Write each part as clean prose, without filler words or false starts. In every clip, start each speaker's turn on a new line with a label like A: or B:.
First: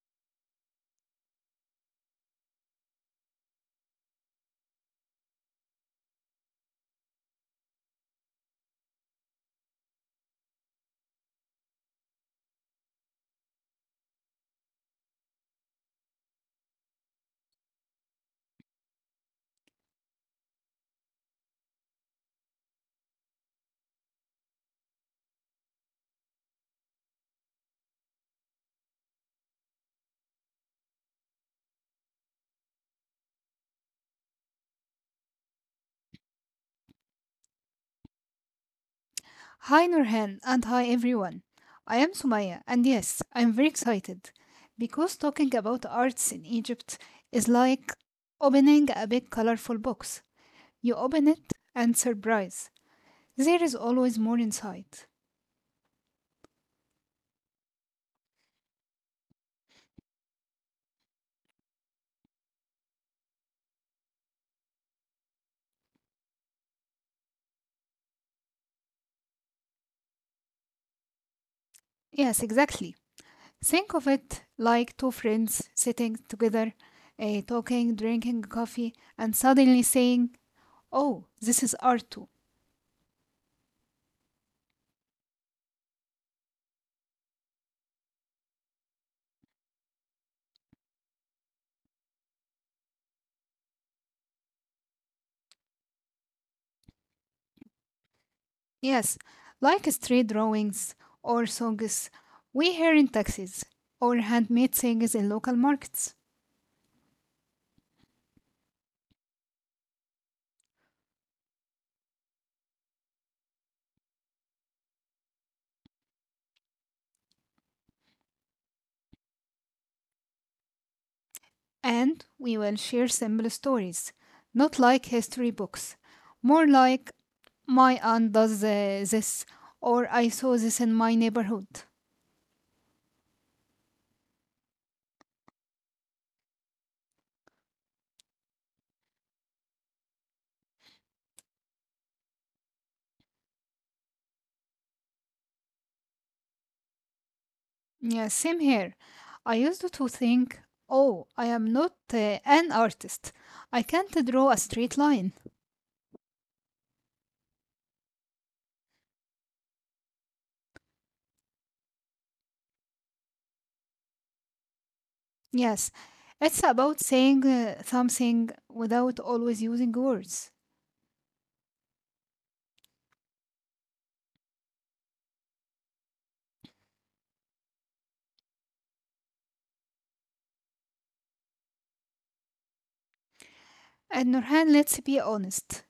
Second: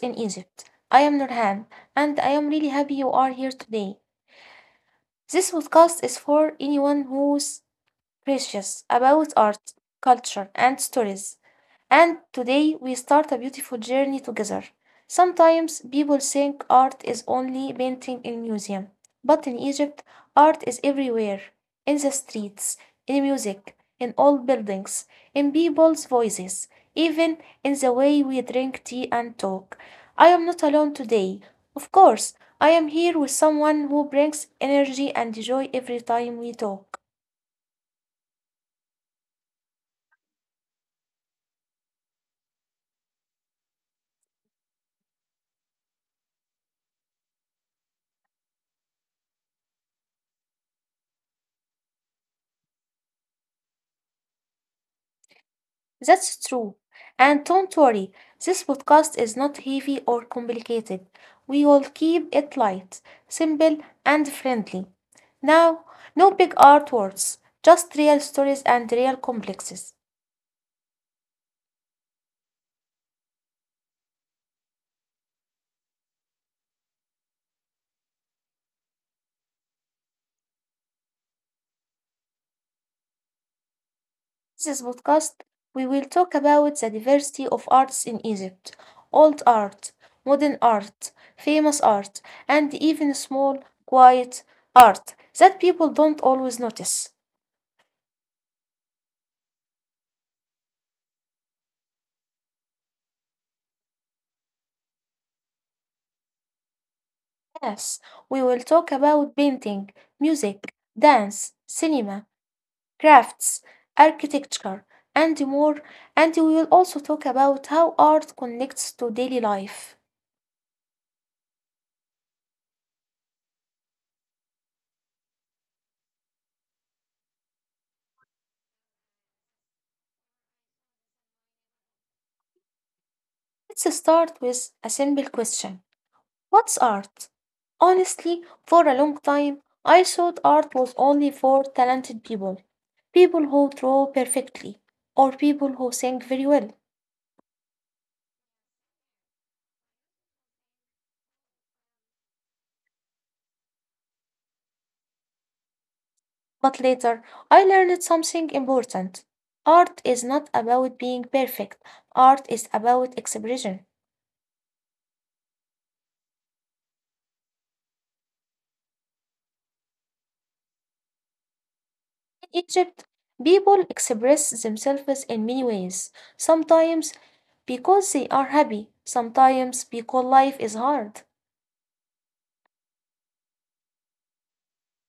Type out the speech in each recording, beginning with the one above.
A: in Egypt. I am Nurhan, and I am really happy you are here today. This podcast is for anyone who's curious about art, culture, and stories. And today we start a beautiful journey together. Sometimes people think art is only painting in museum, but in Egypt, art is everywhere, in the streets, in music, in old buildings, in people's voices, even in the way we drink tea and talk. I am not alone today. Of course, I am here with someone who brings energy and joy every time we talk.
B: Hi Nurhan and hi everyone. I am Sumaya and yes, I am very excited because talking about arts in Egypt is like opening a big colorful box. You open it and surprise, there is always more inside.
A: That's true. And don't worry, this podcast is not heavy or complicated. We will keep it light, simple, and friendly. Now, no big artworks, just real stories and real complexes.
B: Yes, exactly. Think of it like two friends sitting together, talking, drinking coffee, and suddenly saying, oh, this is art too.
A: This podcast, we will talk about the diversity of arts in Egypt old art, modern art, famous art, and even small, quiet art that people don't always notice.
B: Yes, like street drawings or songs we hear in taxis or handmade things in local markets.
A: Yes, we will talk about painting, music, dance, cinema, crafts, architecture, and more. And we will also talk about how art connects to daily life.
B: And we will share simple stories, not like history books, more like my aunt does this, or I saw this in my neighborhood.
A: Let's start with a simple question. What's art? Honestly, for a long time, I thought art was only for talented people, people who draw perfectly, or people who sing very well.
B: Yeah, same here. I used to think, oh, I am not an artist. I can't draw a straight line.
A: But later, I learned something important. Art is not about being perfect, art is about expression.
B: Yes, it's about saying something without always using words.
A: In Egypt, people express themselves in many ways. Sometimes because they are happy, sometimes because life is hard.
B: And Nurhan, let's be honest.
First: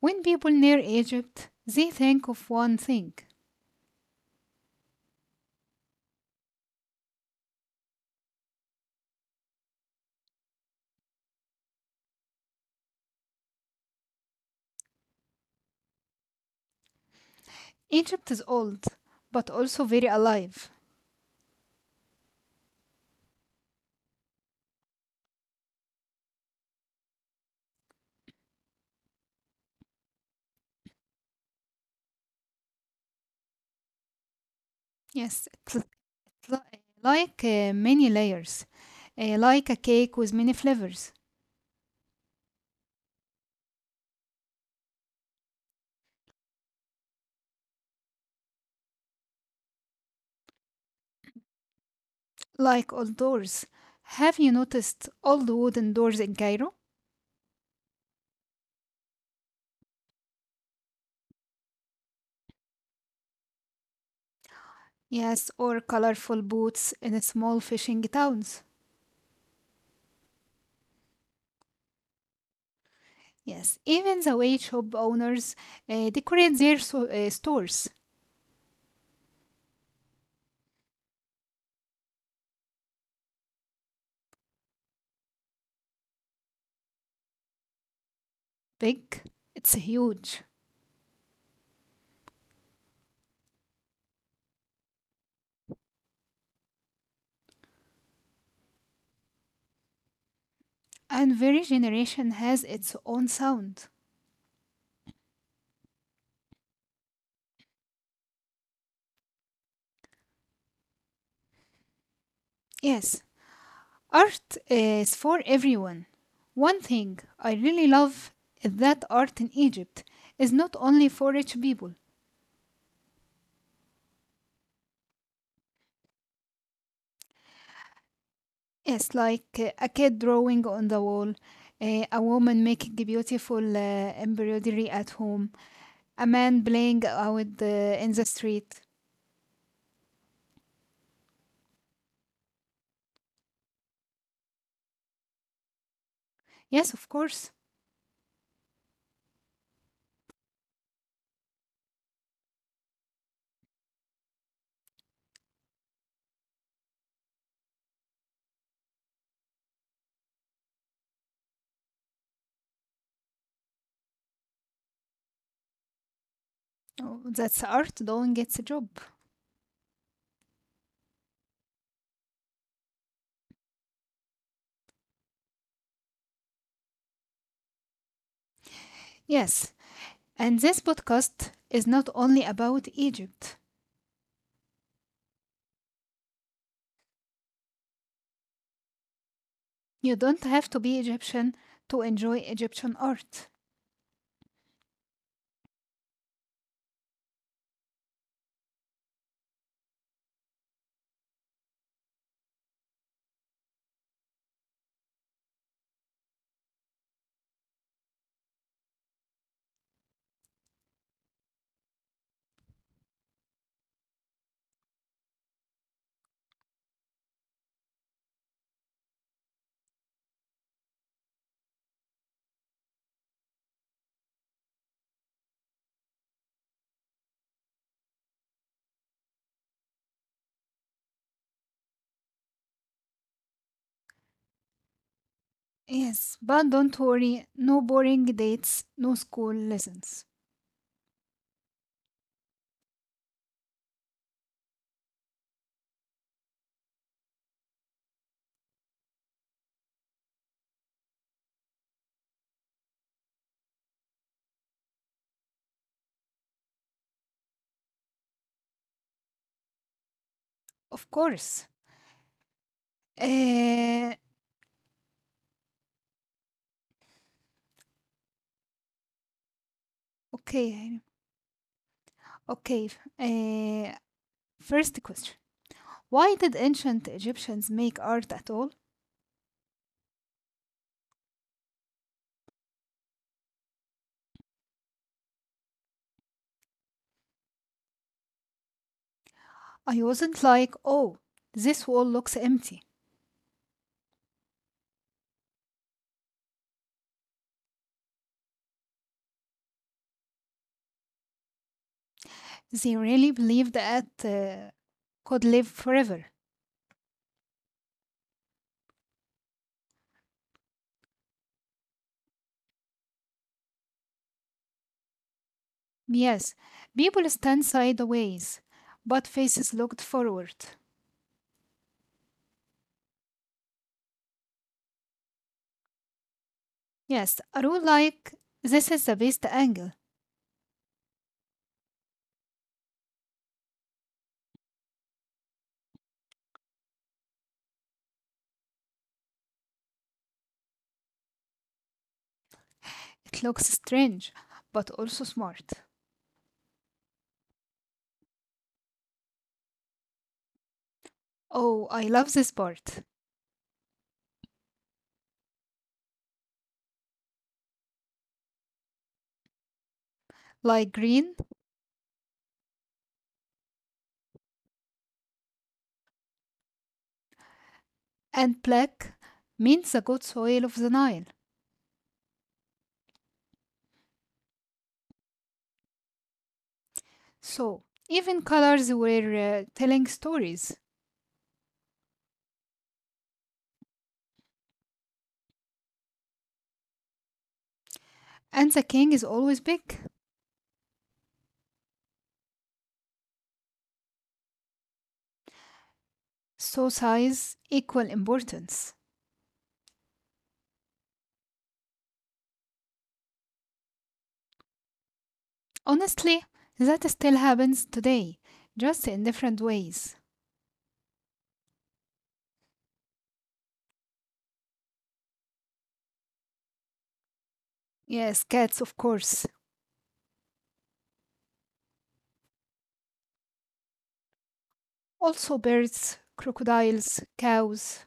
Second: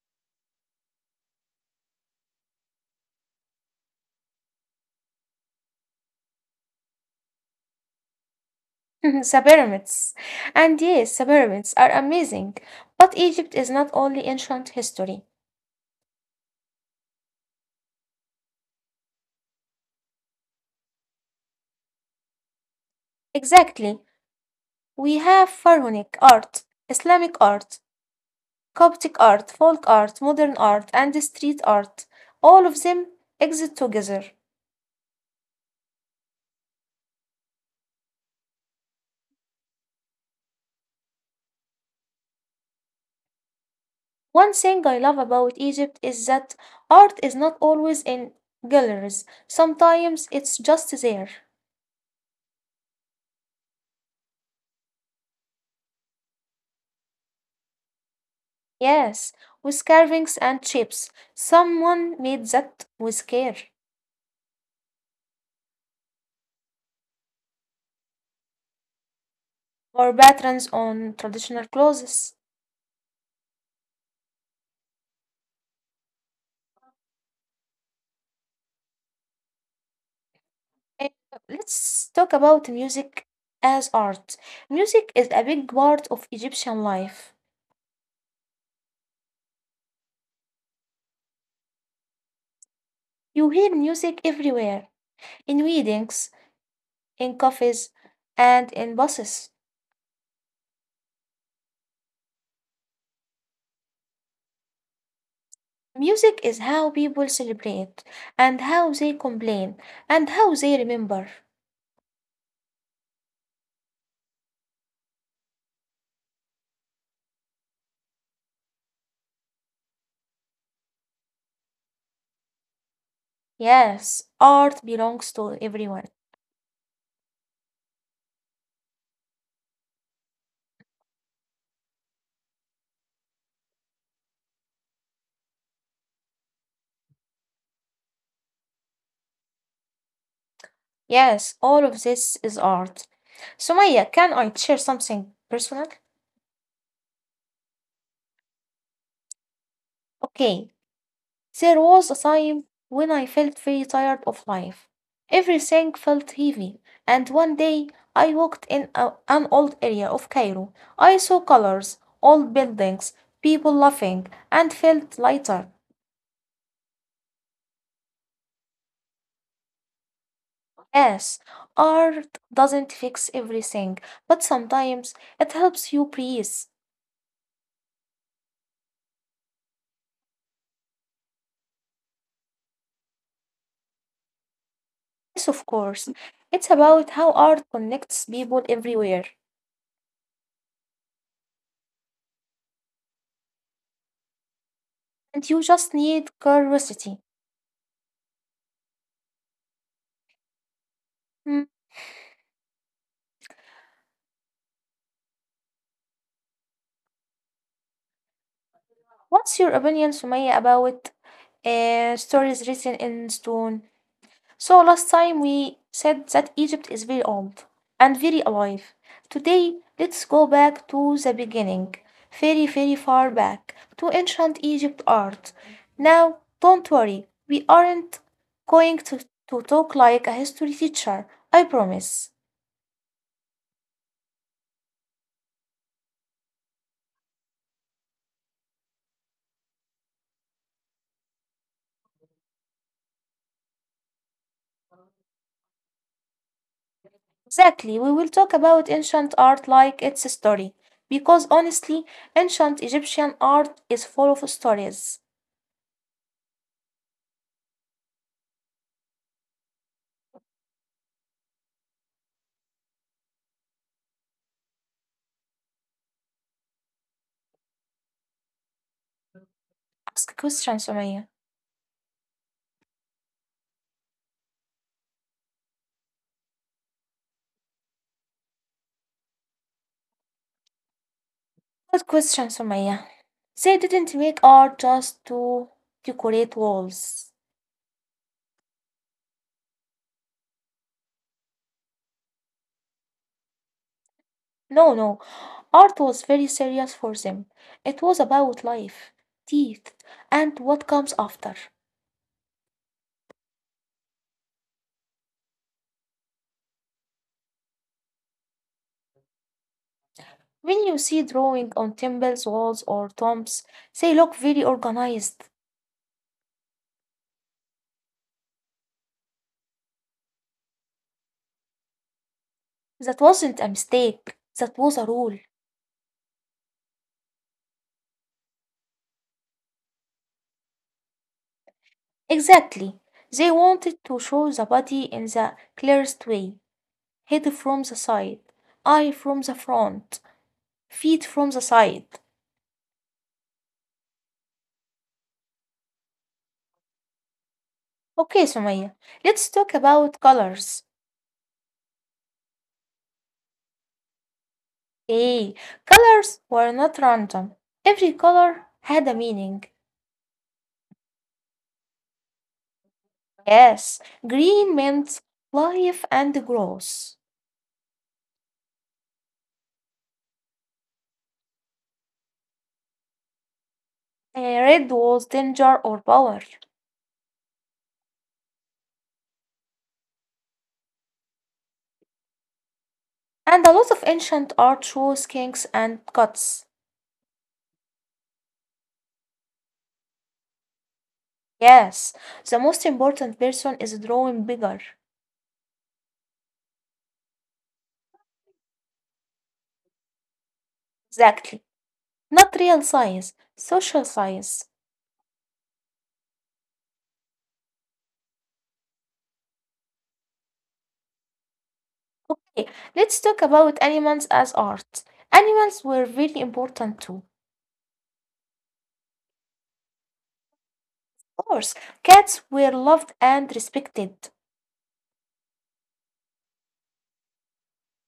B: When people near Egypt, they think of one thing.
A: The pyramids. And yes, the pyramids are amazing. But Egypt is not only ancient history.
B: Egypt is old, but also very alive.
A: Exactly. We have pharaonic art, Islamic art, Coptic art, folk art, modern art, and street art, all of them exist together.
B: Yes, it's like many layers, like a cake with many flavors,
A: One thing I love about Egypt is that art is not always in galleries, sometimes it's just there.
B: like old doors. Have you noticed old wooden doors in Cairo?
A: Yes, with carvings and shapes. Someone made that with care,
B: Yes, or colorful boats in small fishing towns.
A: or patterns on traditional clothes.
B: Yes, even the way shop owners decorate their stores.
A: Eh, Let's talk about music as art. Music is a big part of Egyptian life.
B: Big, it's huge.
A: You hear music everywhere in weddings, in coffees, and in buses.
B: And every generation has its own sound.
A: Music is how people celebrate, and how they complain, and how they remember.
B: Yes, art is for everyone. One thing I really love is that art in Egypt is not only for rich people.
A: Yes, art belongs to everyone.
B: Yes, like a kid drawing on the wall, a woman making a beautiful embroidery at home, a man playing out in the street.
A: Yes, all of this is art. Sumaya, can I share something personal?
B: Yes, of course.
A: Okay, there was a time when I felt very tired of life. Everything felt heavy, and one day I walked in an old area of Cairo. I saw colors, old buildings, people laughing, and felt lighter.
B: Oh, that's art doing its job.
A: Yes, art doesn't fix everything, but sometimes it helps you breathe.
B: Yes, and this podcast is not only about Egypt.
A: Yes, of course. It's about how art connects people everywhere,
B: You don't have to be Egyptian to enjoy Egyptian art.
A: and you just need curiosity. Hmm, What's your opinion, Sumaya, about stories written in stone. So last time we said that Egypt is very old and very alive. Today, let's go back to the beginning, very, very far back, to ancient Egypt art. Now, don't worry, we aren't going to, to talk like a history teacher, I promise.
B: Yes, but don't worry, no boring dates, no school lessons.
A: Exactly, we will talk about ancient art like it's a story. Because honestly, ancient Egyptian art is full of stories.
B: Of course. Uh,
A: Ask questions,
B: okay,
A: Sumaya.
B: okay. Uh, first question: why did ancient Egyptians make art at all?
A: Good question, Sumaya. They didn't make art just to decorate walls.
B: I wasn't like, oh, this wall looks empty.
A: No, no. Art was very serious for them. It was about life, teeth, and what comes after.
B: They really believed at could live forever.
A: When you see drawing on temples, walls, or tombs, they look very organized.
B: Yes, people stand sideways, but faces looked forward.
A: That wasn't a mistake. That was a rule.
B: Yes, I do like this is the best angle.
A: Exactly. They wanted to show the body in the clearest way. Head from the side, eye from the front, feet from the side.
B: It looks strange, but also smart.
A: Okay, Sumaya, let's talk about colors.
B: Oh, I love this part.
A: Hey, colors were not random. Every color had a meaning.
B: Like green
A: Yes, green meant life and growth.
B: and black means the good soil of the Nile.
A: Red was danger or power.
B: So, even colors were telling stories.
A: And a lot of ancient art shows kings and gods.
B: And the king is always big.
A: Yes, the most important person is drawing bigger.
B: So, size equal importance.
A: Exactly. Not real science, social science.
B: Honestly, that still happens today, just in different ways.
A: Okay, let's talk about animals as art. Animals were very important too.
B: Yes, cats, of course.
A: Of course, cats were loved and respected.
B: Also, birds, crocodiles, cows.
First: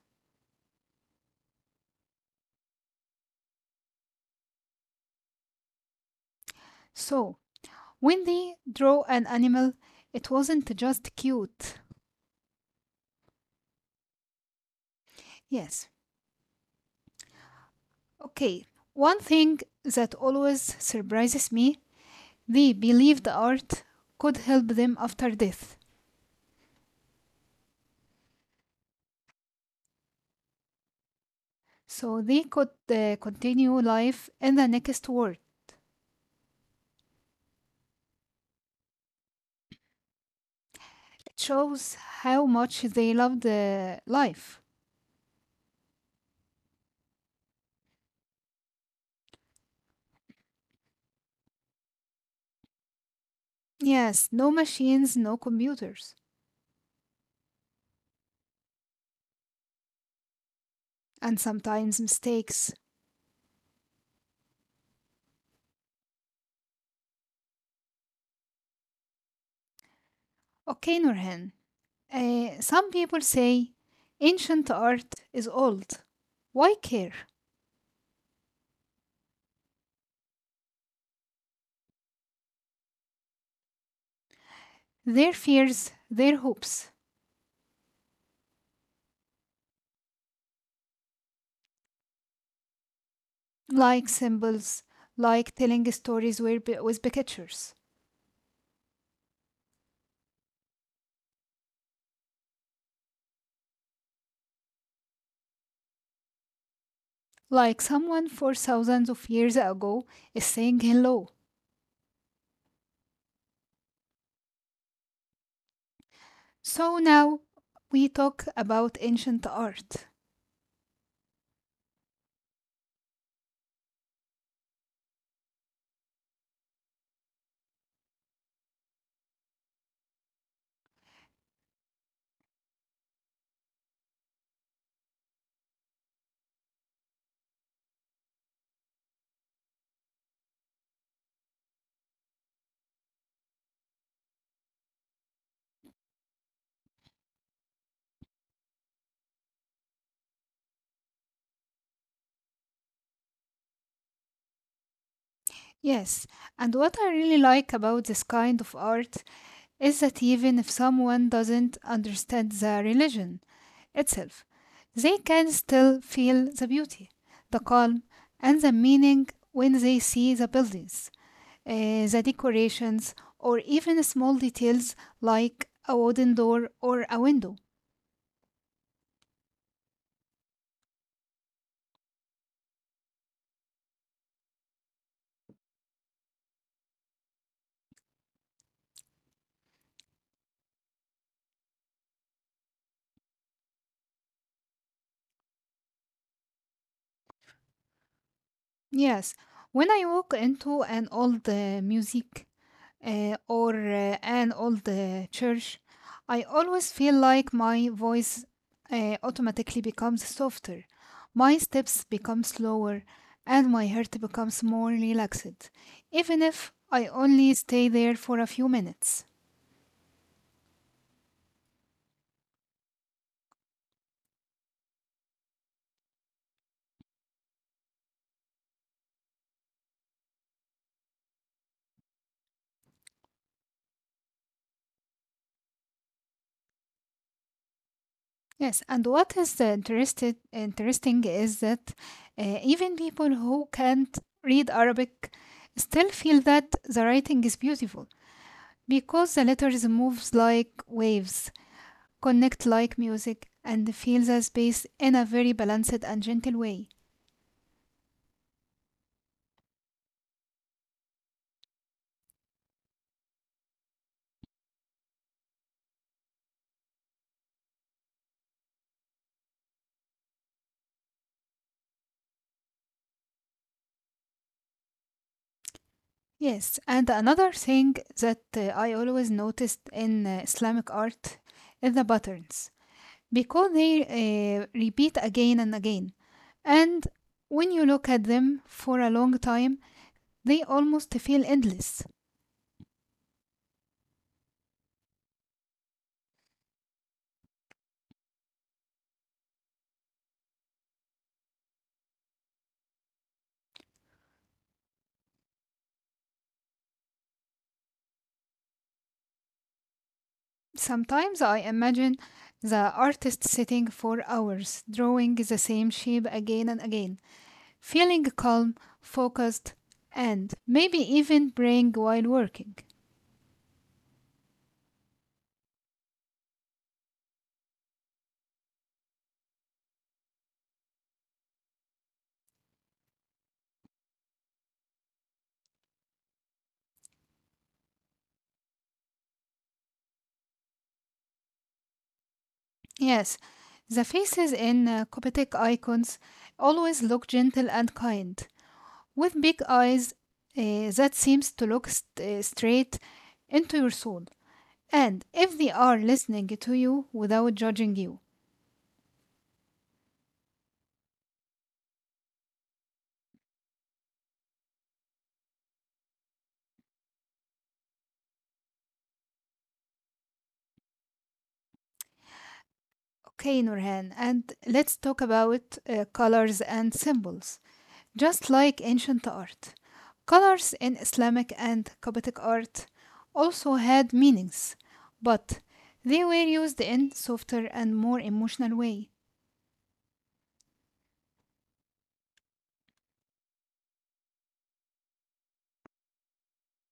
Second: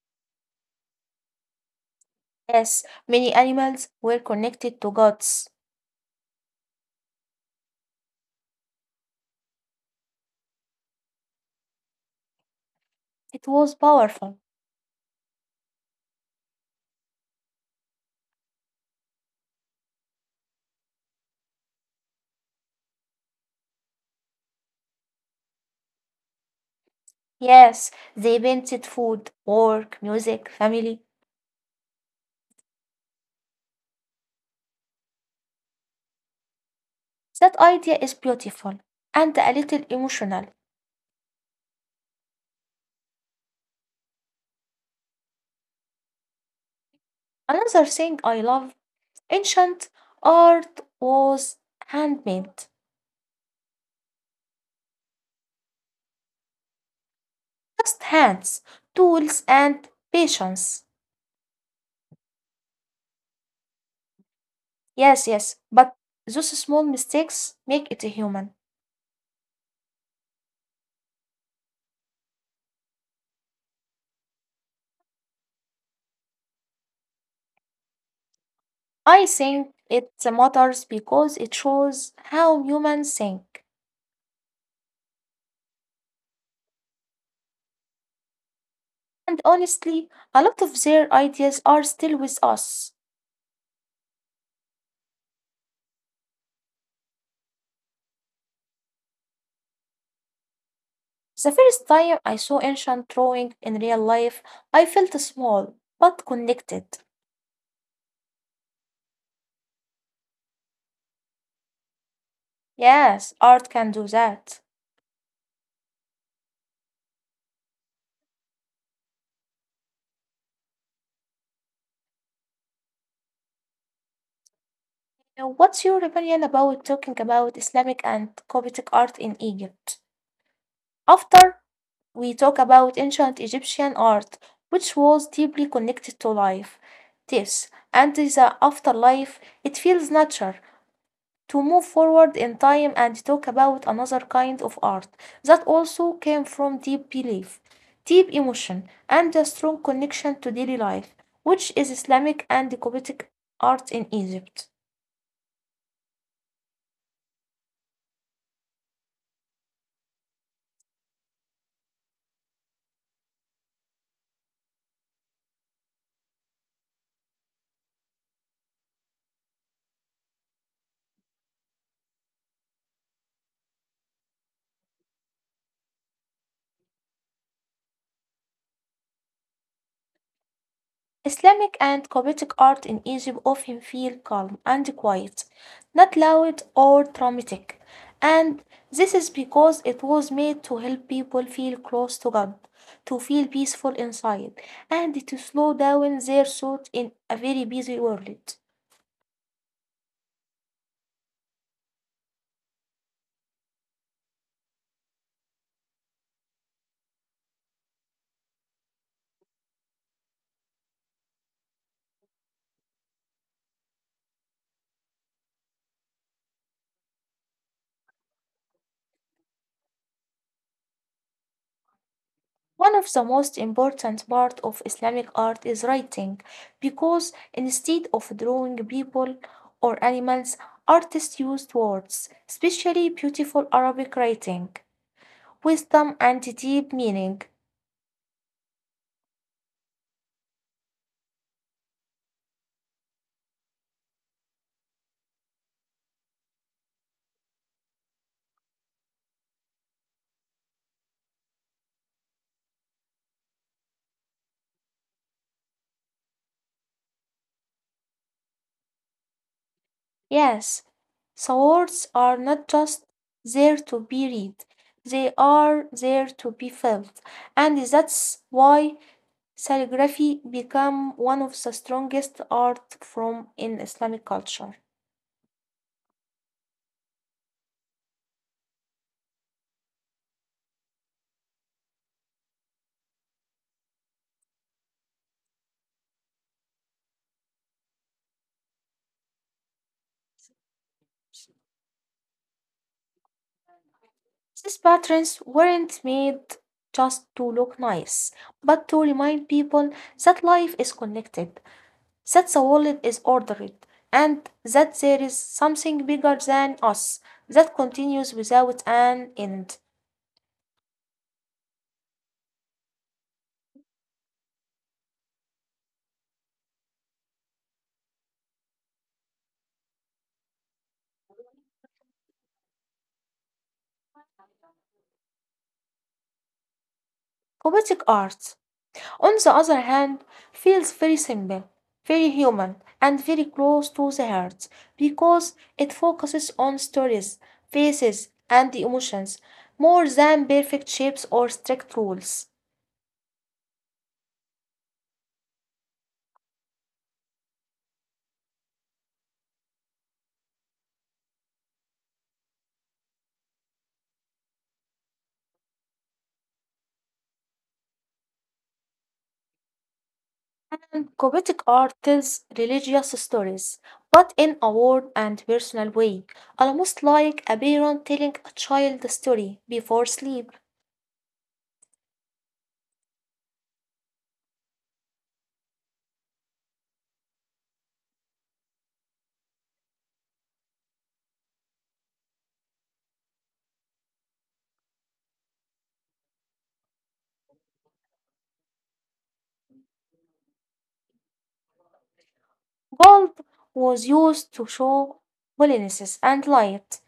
A: Yes, many animals were connected to gods.
B: So, when they draw an animal, it wasn't just cute.
A: It was powerful.
B: Yes. Okay, one thing that always surprises me: they believed art could help them after death.
A: Yes, they painted food, work, music, family.
B: So, they could continue life in the next world.
A: That idea is beautiful and a little emotional.
B: It shows how much they loved life.
A: Another thing I love ancient art was handmade.
B: Yes, no machines, no computers,
A: Just hands, tools, and patience.
B: and sometimes mistakes.
A: Yes, but those small mistakes make it human.
B: Okay, Nurhan. Some people say ancient art is old. Why care?
A: I think it matters because it shows how humans think.
B: Their fears, their hopes,
A: And honestly, a lot of their ideas are still with us.
B: like symbols, like telling stories with pictures,
A: The first time I saw ancient drawing in real life, I felt small but connected.
B: like someone for thousands of years ago is saying hello.
A: Yes, art can do that.
B: So now we talk about ancient art.
A: Now, what's your opinion about talking about Islamic and Coptic art in Egypt? After we talk about ancient Egyptian art, which was deeply connected to life, death, and the afterlife, it feels natural to move forward in time and talk about another kind of art that also came from deep belief, deep emotion, and a strong connection to daily life, which is Islamic and Coptic art in Egypt.
B: Yes, and what I really like about this kind of art is that even if someone doesn't understand the religion itself, they can still feel the beauty, the calm, and the meaning when they see the buildings, the decorations, or even small details like a wooden door or a window.
A: Islamic and Coptic art in Egypt often feel calm and quiet, not loud or dramatic, and this is because it was made to help people feel close to God, to feel peaceful inside, and to slow down their thoughts in a very busy world.
B: Yes, when I walk into an old music or an old church, I always feel like my voice automatically becomes softer, my steps become slower, and my heart becomes more relaxed, even if I only stay there for a few minutes.
A: One of the most important part of Islamic art is writing, because instead of drawing people or animals, artists used words, especially beautiful Arabic writing. Wisdom and deep meaning.
B: Yes, and what is the interesting is that even people who can't read Arabic still feel that the writing is beautiful because the letters moves like waves connect like music and feel the space in a very balanced and gentle way.
A: Yes, swords are not just there to be read, they are there to be felt. And that's why calligraphy became one of the strongest art form in Islamic culture.
B: Yes, and another thing that I always noticed in Islamic art is the patterns because they repeat again and again. And when you look at them for a long time, they almost feel endless.
A: These patterns weren't made just to look nice, but to remind people that life is connected that the world is ordered, and that there is something bigger than us that continues without an end.
B: Sometimes I imagine the artist sitting for hours drawing the same shape again and again, feeling calm, focused, and maybe even praying while working.
A: Poetic art, on the other hand, feels very simple, very human, and very close to the heart because it focuses on stories, faces, and emotions more than perfect shapes or strict rules.
B: Yes, the faces in Coptic icons always look gentle and kind, with big eyes that seems to look straight into your soul. And if they are listening to you without judging you.
A: Poetic art tells religious stories, but in a warm and personal way, almost like a parent telling a child a story before sleep.
B: Okay, Nurhan, and let's talk about colors and symbols. Just like ancient art, colors in Islamic and Coptic art also had meanings, but they were used in softer and more emotional way.
A: Gold was used to show holiness and light.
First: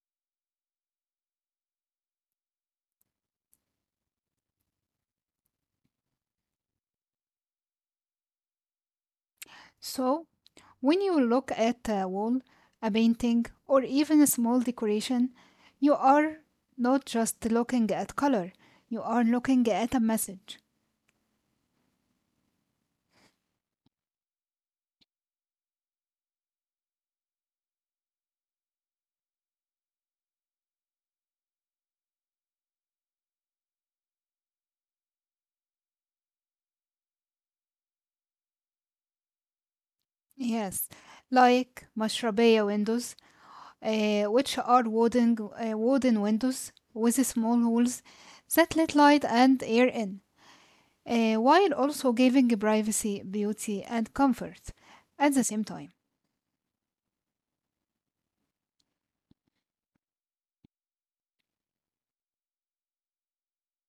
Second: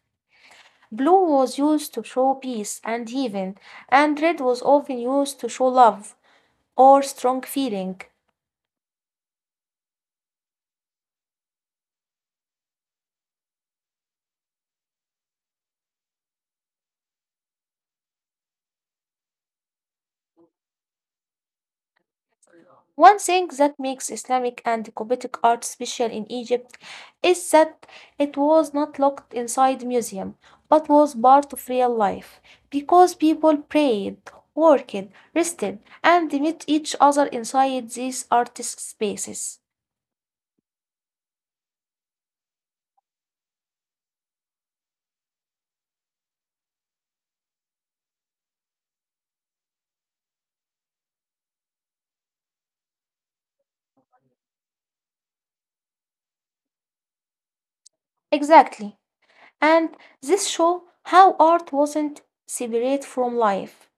A: Blue was used to show peace and heaven, and red was often used to show love or strong feeling.
B: So, when you look at a wall, a painting, or even a small decoration, you are not just looking at color, you are looking at a message.
A: One thing that makes Islamic and Coptic art special in Egypt is that it was not locked inside museum, but was part of real life, because people prayed, worked, rested, and they met each other inside these artist spaces.
B: Yes, like mashrabaya windows which are wooden windows with small holes that let light and air in, while also giving privacy, beauty, and comfort at the same time.
A: Exactly. And this show how art wasn't separate from life,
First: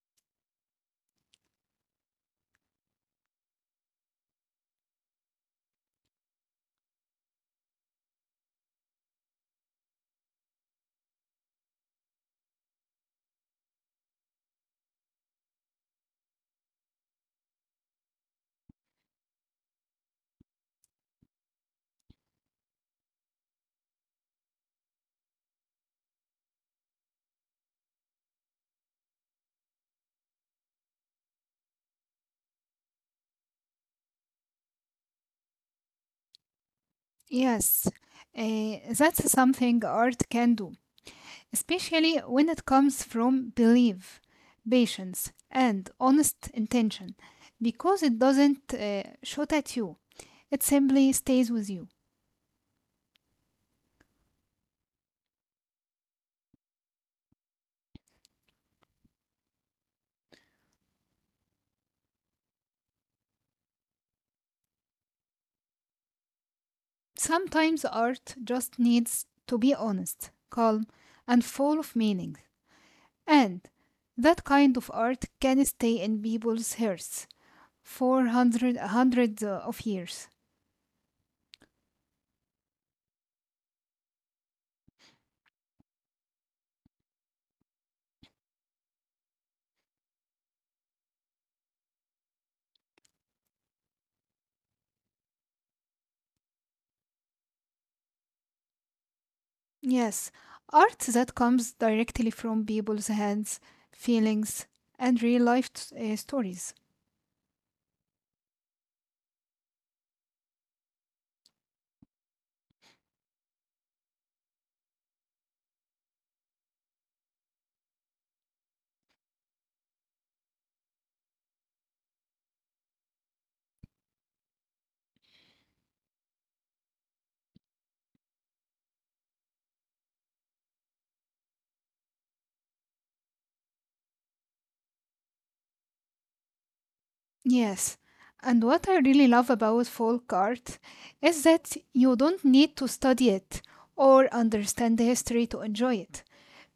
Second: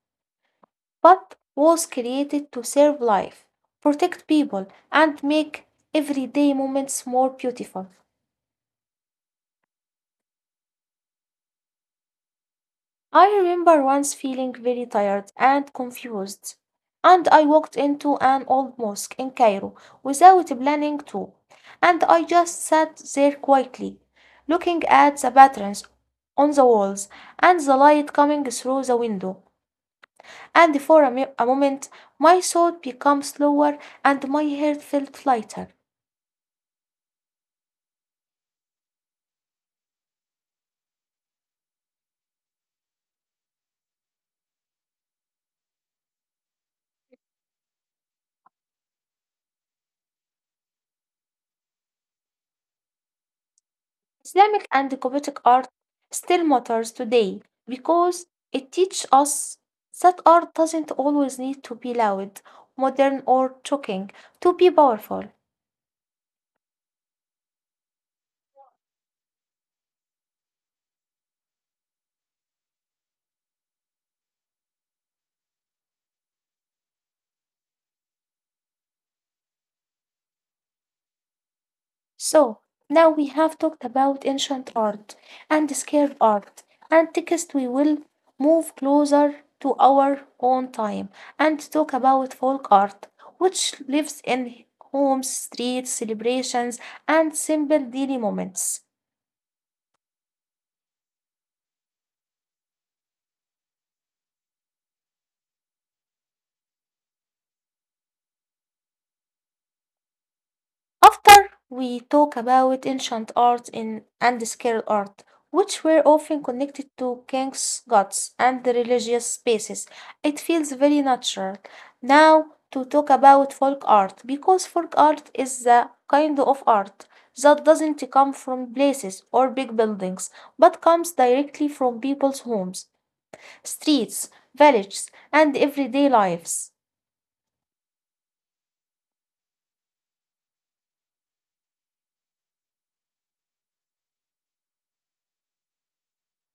A: but was created to serve life, protect people, and make everyday moments more beautiful. I remember once feeling very tired and confused, and I walked into an old mosque in Cairo without planning to, and I just sat there quietly, looking at the patterns on the walls and the light coming through the window. And for a, a moment, my thought became slower and my head felt lighter.
B: Yes, that's something art can do, especially when it comes from belief, patience, and honest intention, because it doesn't shoot at you, it simply stays with you.
A: Islamic and Gothic art still matters today because it teaches us that art doesn't always need to be loud, modern, or shocking to be powerful.
B: Sometimes art just needs to be honest, calm, and full of meaning. And that kind of art can stay in people's hearts for hundreds of years.
A: So, now we have talked about ancient art and scared art, and next we will move closer to our own time and talk about folk art, which lives in homes, streets, celebrations, and simple daily moments.
B: Yes, art that comes directly from people's hands, feelings, and real life stories.
A: After we talk about ancient and sacred art, which were often connected to kings, gods, and the religious spaces, it feels very natural now to talk about folk art because folk art is the kind of art that doesn't come from places or big buildings but comes directly from people's homes, streets, villages, and everyday lives.
B: Yes, and what I really love about folk art is that you don't need to study it or understand the history to enjoy it,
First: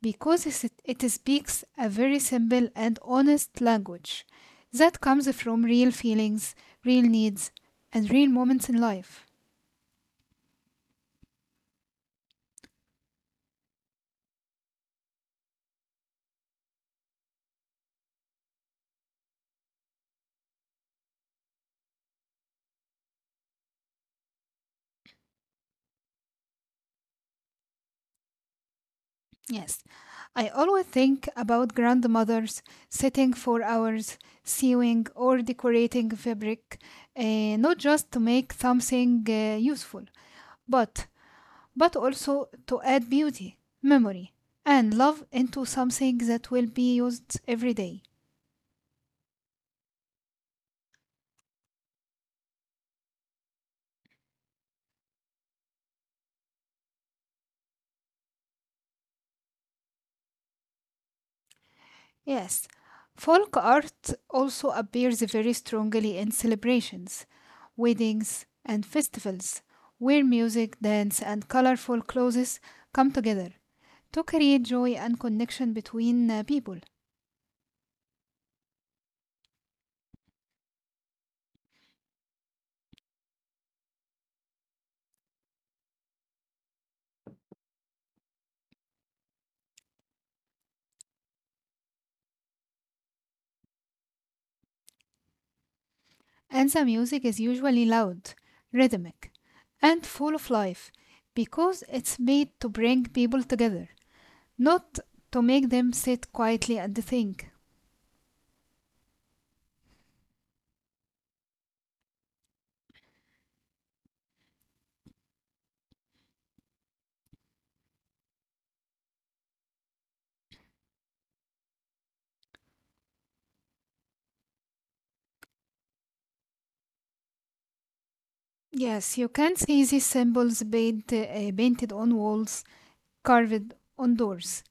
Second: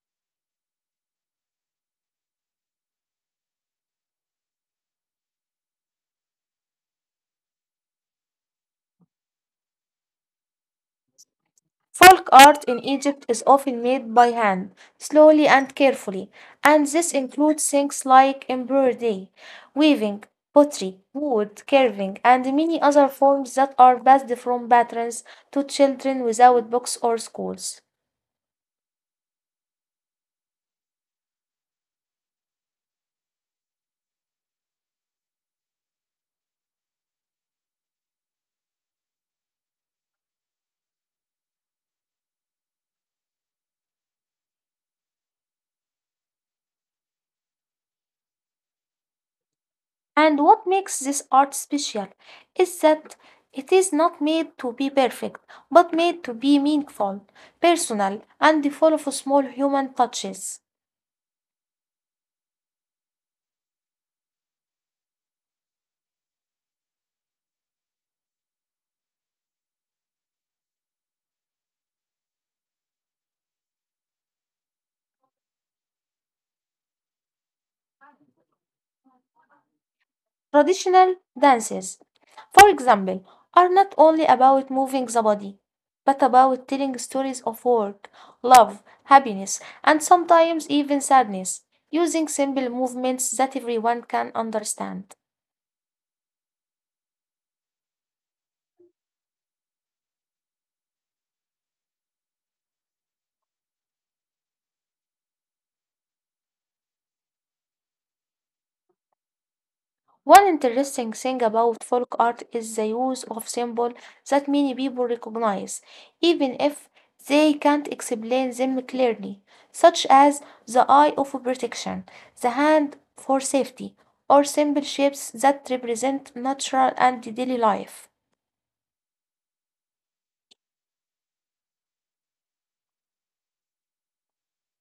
B: because it speaks a very simple and honest language that comes from real feelings, real needs, and real moments in life.
A: Folk art in Egypt is often made by hand, slowly and carefully, and this includes things like embroidery, weaving, pottery, wood carving, and many other forms that are passed from patrons to children without books or schools.
B: Yes, I always think about grandmothers sitting for hours sewing or decorating fabric, not just to make something useful, but but also to add beauty, memory, and love into something that will be used every day.
A: And what makes this art special is that it is not made to be perfect, but made to be meaningful, personal, and full of small human touches.
B: Yes, folk art also appears very strongly in celebrations, weddings, and festivals, where music, dance, and colorful clothes come together to create joy and connection between people.
A: Traditional dances, for example, are not only about moving the body, but about telling stories of work, love, happiness, and sometimes even sadness, using simple movements that everyone can understand.
B: And the music is usually loud, rhythmic, and full of life because it's made to bring people together, not to make them sit quietly and think.
A: One interesting thing about folk art is the use of symbols that many people recognize, even if they can't explain them clearly, such as the eye of protection, the hand for safety, or simple shapes that represent natural and daily life.
B: Yes, you can see these symbols painted on walls, carved on doors,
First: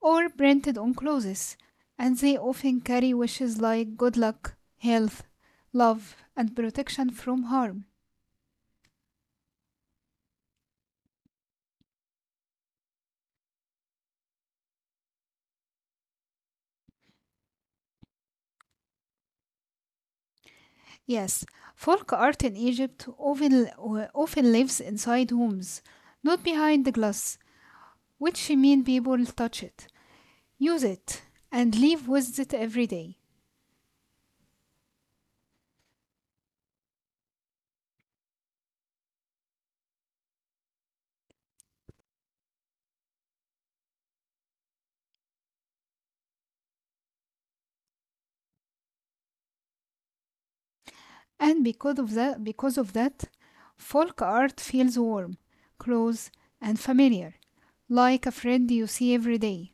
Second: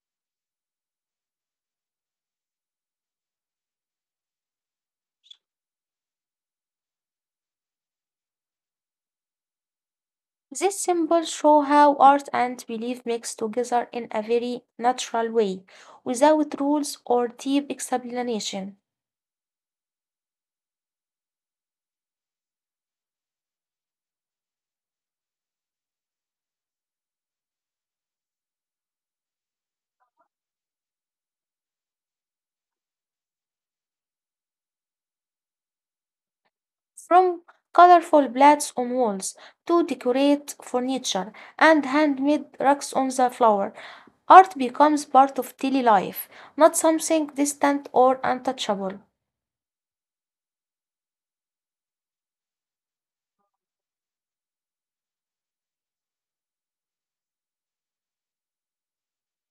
B: or printed on clothes, and they often carry wishes like good luck, health, love, and protection from harm.
A: These symbols show how art and belief mix together in a very natural way, without rules or deep explanation.
B: Yes, folk art in Egypt often lives inside homes, not behind the glass, which mean people touch it, use it, and live with it every day.
A: From colorful plants on walls to decorate furniture and handmade rugs on the floor. Art becomes part of daily life, not something distant or untouchable.
B: And because of that, folk art feels warm, close, and familiar, like a friend you see every day.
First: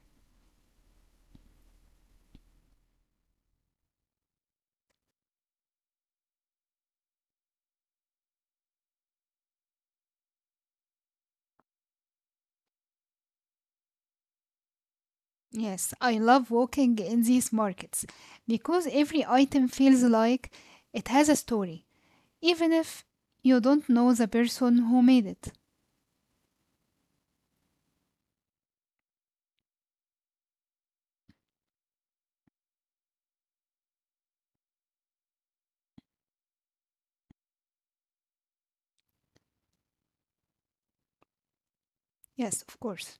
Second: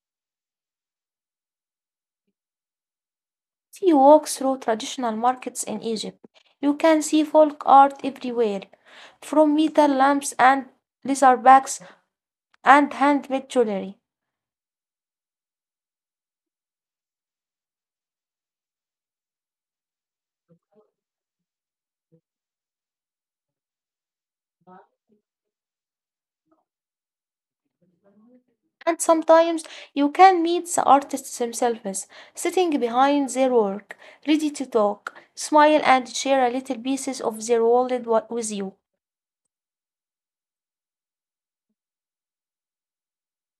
A: If you walk through traditional markets in Egypt, you can see folk art everywhere, from metal lamps and leather bags and handmade jewelry.
B: Yes, I love walking in these markets because every item feels like it has a story, even if you don't know the person who made it.
A: And sometimes you can meet the artists themselves, sitting behind their work, ready to talk, smile, and share a little pieces of their world with you.
B: Yes, of course.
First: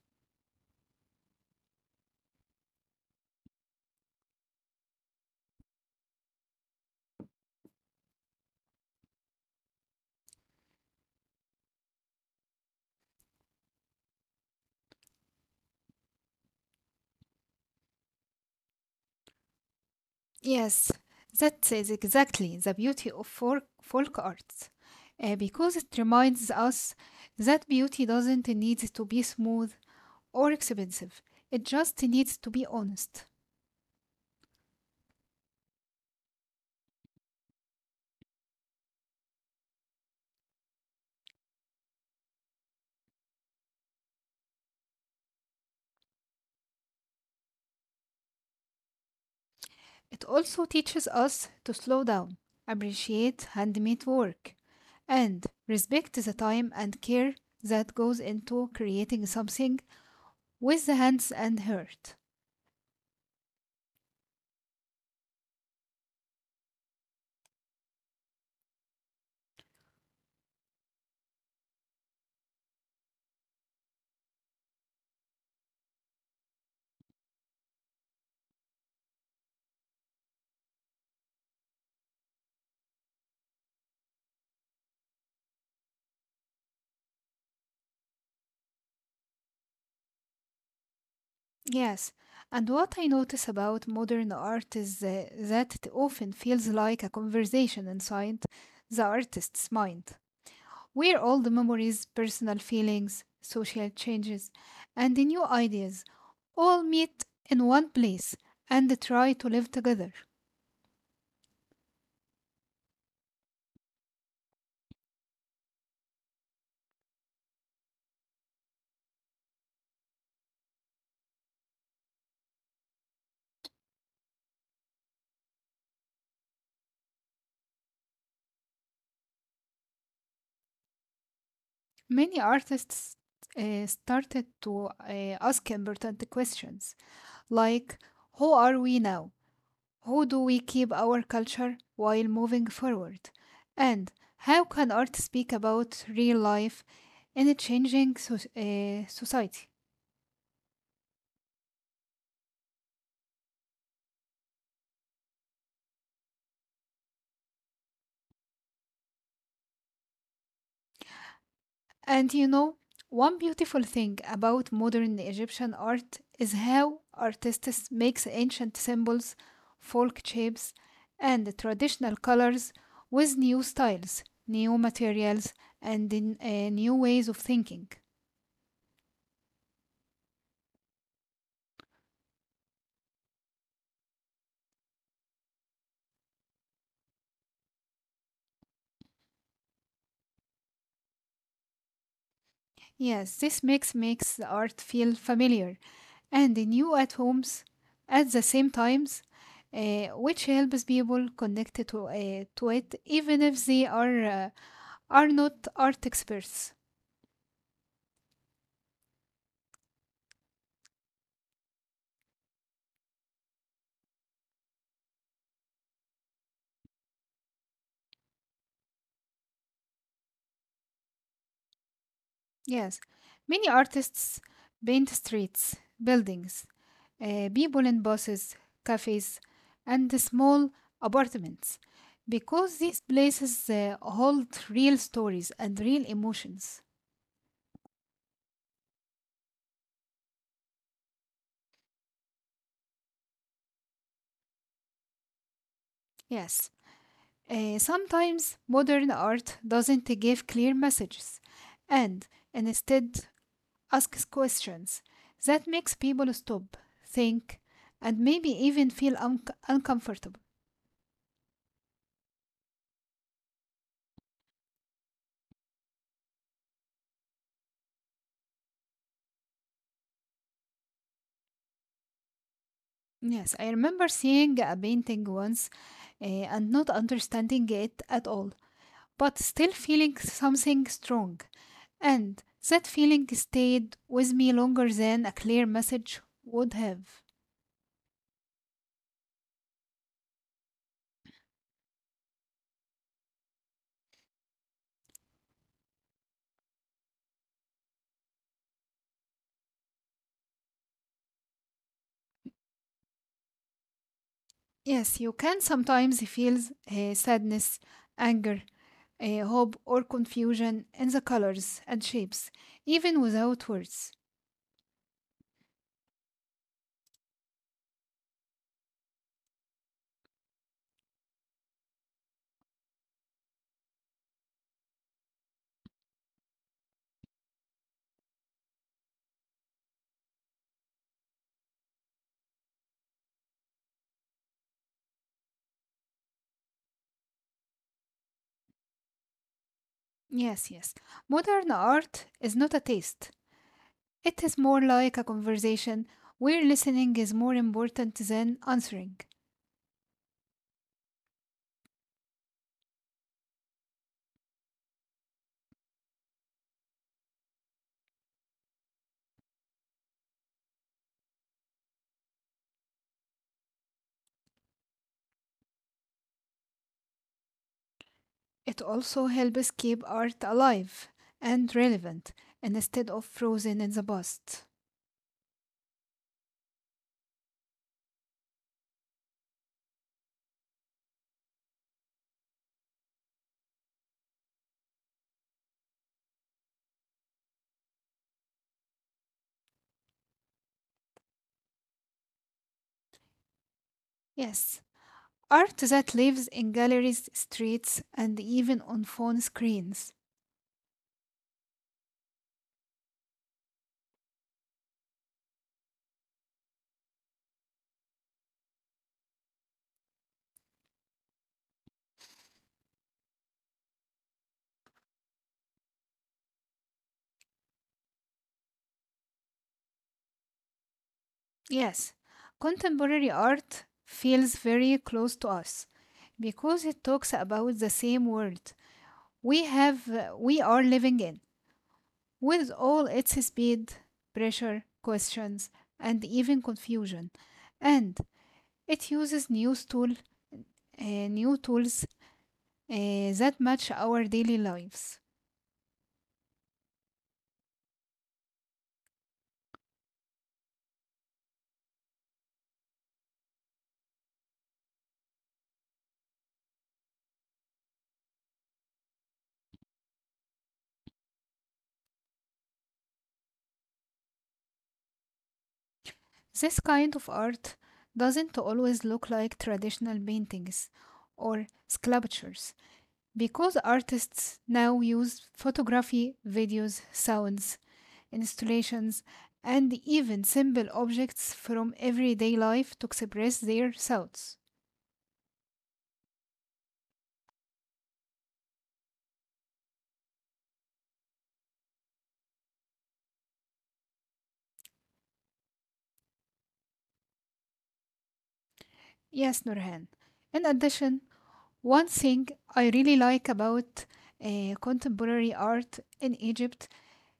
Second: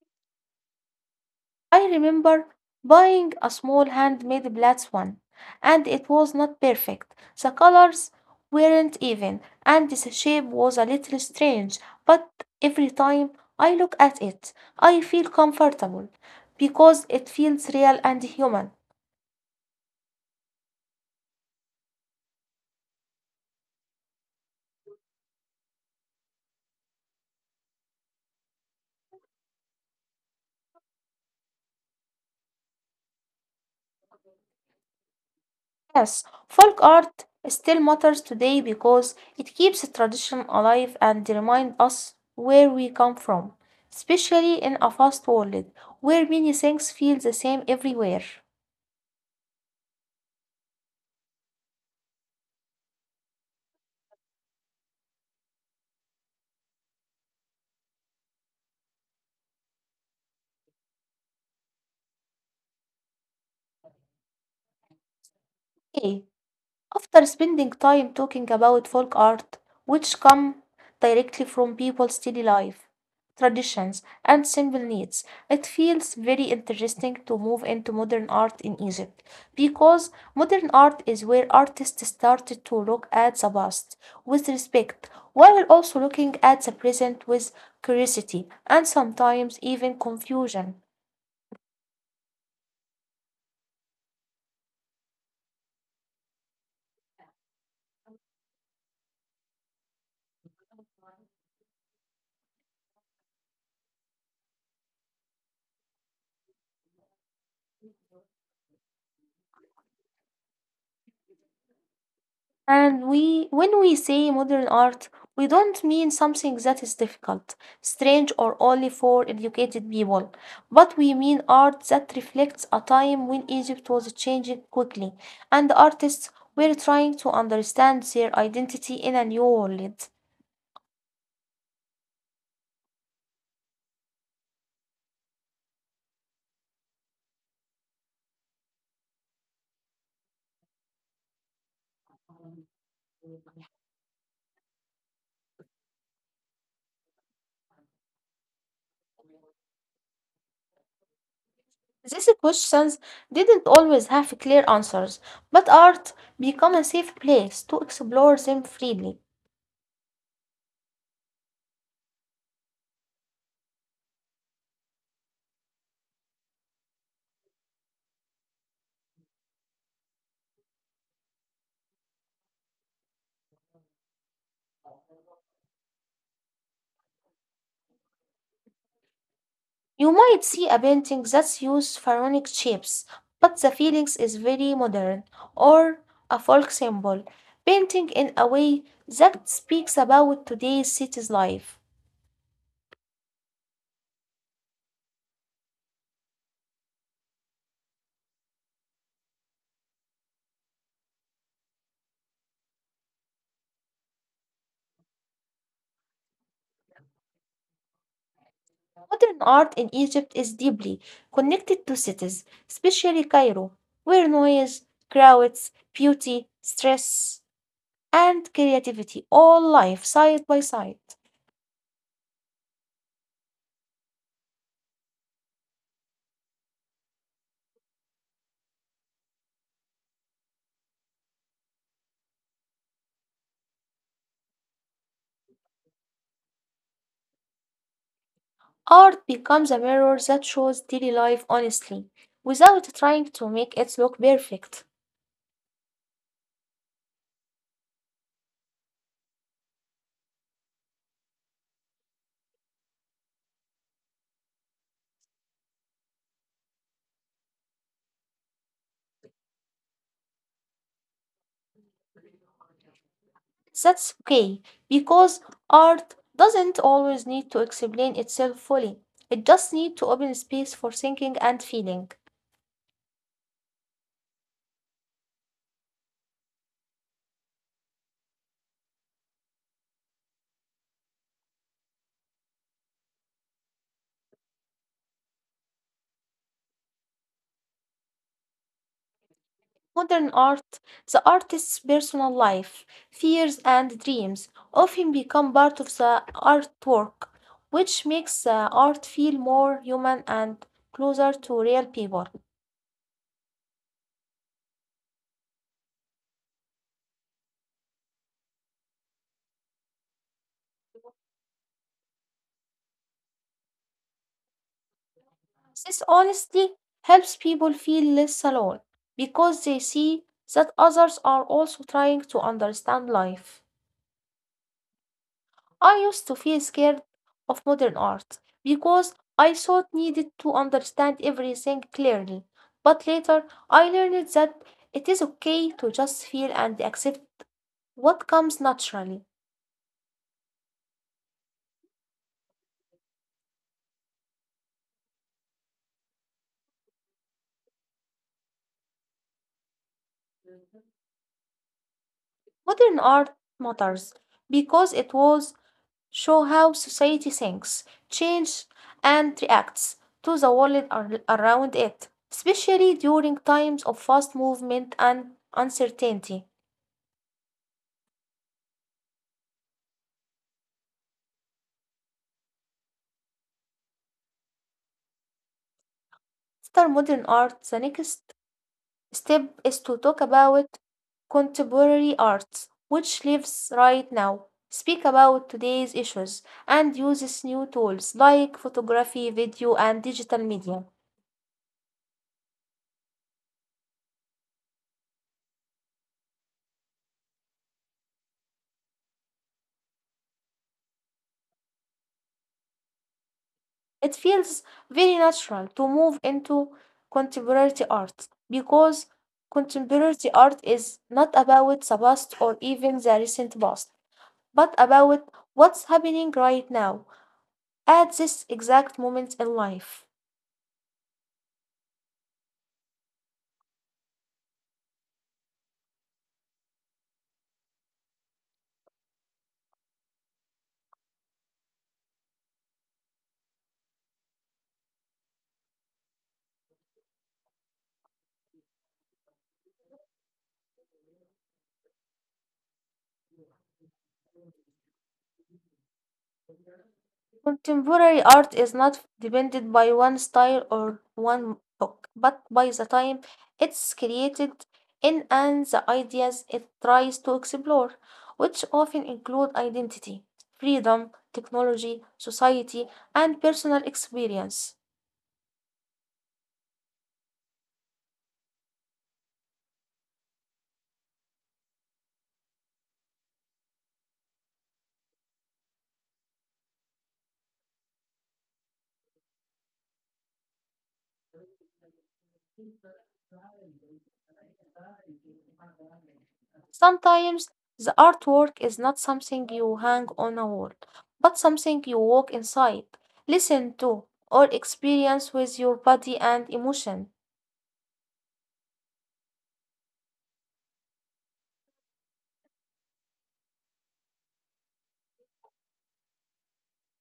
A: I remember buying a small handmade plats one, and it was not perfect. The colors weren't even, and the shape was a little strange, but every time I look at it, I feel comfortable because it feels real and human.
B: Yes, that is exactly the beauty of folk arts, because it reminds us that beauty doesn't need to be smooth or expensive. It just needs to be honest.
A: Yes, folk art still matters today because it keeps the tradition alive and reminds us where we come from, especially in a fast world where many things feel the same everywhere.
B: It also teaches us to slow down, appreciate handmade work, and respect the time and care that goes into creating something with the hands and heart.
A: Okay, after spending time talking about folk art, which come directly from people's daily life, traditions, and simple needs, it feels very interesting to move into modern art in Egypt because modern art is where artists started to look at the past with respect while also looking at the present with curiosity and sometimes even confusion.
B: Yes, and what I notice about modern art is that it often feels like a conversation inside the artist's mind, where all the memories, personal feelings, social changes, and the new ideas all meet in one place and try to live together.
A: When we say modern art, we don't mean something that is difficult, strange, or only for educated people, but we mean art that reflects a time when Egypt was changing quickly, and artists were trying to understand their identity in a new world.
B: Many artists started to ask important questions like: who are we now? How do we keep our culture while moving forward? And how can art speak about real life in a changing society?
A: These questions didn't always have clear answers, but art became a safe place to explore them freely.
B: And you know, one beautiful thing about modern Egyptian art is how artists makes ancient symbols, folk shapes, and traditional colors with new styles, new materials, and new ways of thinking.
A: You might see a painting that uses pharaonic shapes, but the feelings is very modern, or a folk symbol, painting in a way that speaks about today's city's life.
B: Yes, this mix makes the art feel familiar and new at homes at the same times, which helps people connect to it even if are not art experts.
A: Modern art in Egypt is deeply connected to cities, especially Cairo, where noise, crowds, beauty, stress, and creativity all live side by side.
B: Yes, many artists paint streets, buildings, people in buses, cafes, and the small apartments because these places hold real stories and real emotions.
A: Art becomes a mirror that shows daily life honestly, without trying to make it look perfect.
B: Yes, sometimes modern art doesn't give clear messages and instead asks questions that makes people stop, think, and maybe even feel uncomfortable.
A: That's okay, because art doesn't always need to explain itself fully. It just needs to open space for thinking and feeling.
B: Yes, I remember seeing a painting once and not understanding it at all, but still feeling something strong. And that feeling stayed with me longer than a clear message would have.
A: Modern art, the artist's personal life, fears, and dreams often become part of the artwork, which makes the art feel more human and closer to real people.
B: Yes, you can sometimes feel sadness, anger, hope, or confusion in the colors and shapes, even without words.
A: This honestly helps people feel less alone because they see that others are also trying to understand life. I used to feel scared of modern art because I thought needed to understand everything clearly. But later I learned that it is okay to just feel and accept what comes naturally.
B: Yes, yes. Modern art is not a taste. It is more like a conversation where listening is more important than answering.
A: Modern art matters because it was show how society thinks, changes, and reacts to the world around it, especially during times of fast movement and uncertainty.
B: It also helps keep art alive and relevant instead of frozen in the past.
A: After modern art, the next step is to talk about contemporary arts, which lives right now. Speak about today's issues and uses new tools like photography, video, and digital media.
B: Yes, art that lives in galleries, streets, and even on phone screens.
A: It feels very natural to move into contemporary art because contemporary art is not about the past or even the recent past, but about what's happening right now at this exact moment in life.
B: Yes, contemporary art feels very close to us because it talks about the same world we have we are living in with all its speed, pressure, questions, and even confusion. And it uses new tools that match our daily lives.
A: Contemporary art is not depended by one style or one book, but by the time it's created in and the ideas it tries to explore, which often include identity, freedom, technology, society, and personal experience.
B: This kind of art doesn't always look like traditional paintings or sculptures because artists now use photography, videos, sounds, installations, and even simple objects from everyday life to express their thoughts.
A: Sometimes the artwork is not something you hang on a wall, but something you walk inside, listen to, or experience with your body and emotion.
B: Yes, Nurhan. In addition, one thing I really like about contemporary art in Egypt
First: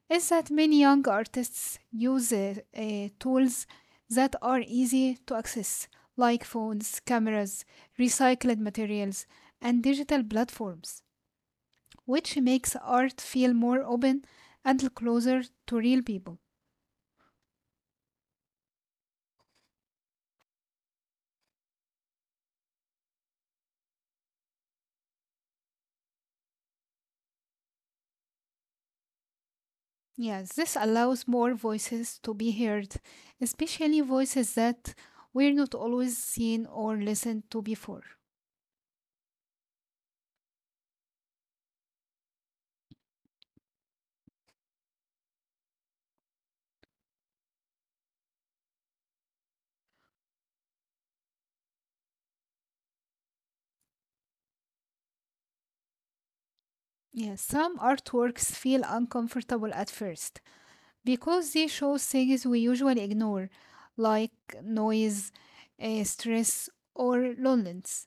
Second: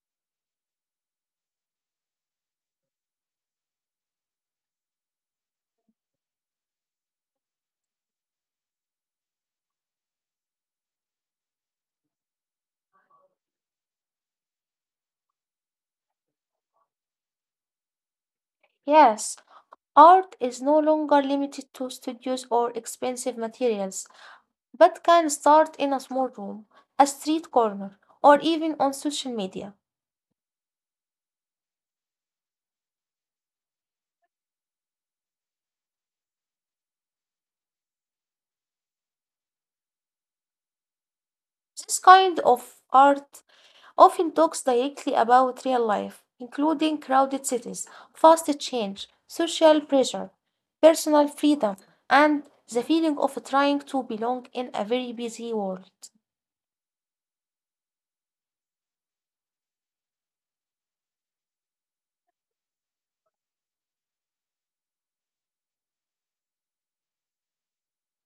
B: is that many young artists use tools that are easy to access, like phones, cameras, recycled materials, and digital platforms, which makes art feel more open and closer to real people.
A: Yes, art is no longer limited to studios or expensive materials, but can start in a small room, a street corner, or even on social media.
B: Yes, this allows more voices to be heard, especially voices that were not always seen or listened to before.
A: This kind of art often talks directly about real life, including crowded cities, fast change, social pressure, personal freedom, and the feeling of trying to belong in a very busy world.
B: Yes, some artworks feel uncomfortable at first because they show things we usually ignore, like noise, stress, or loneliness.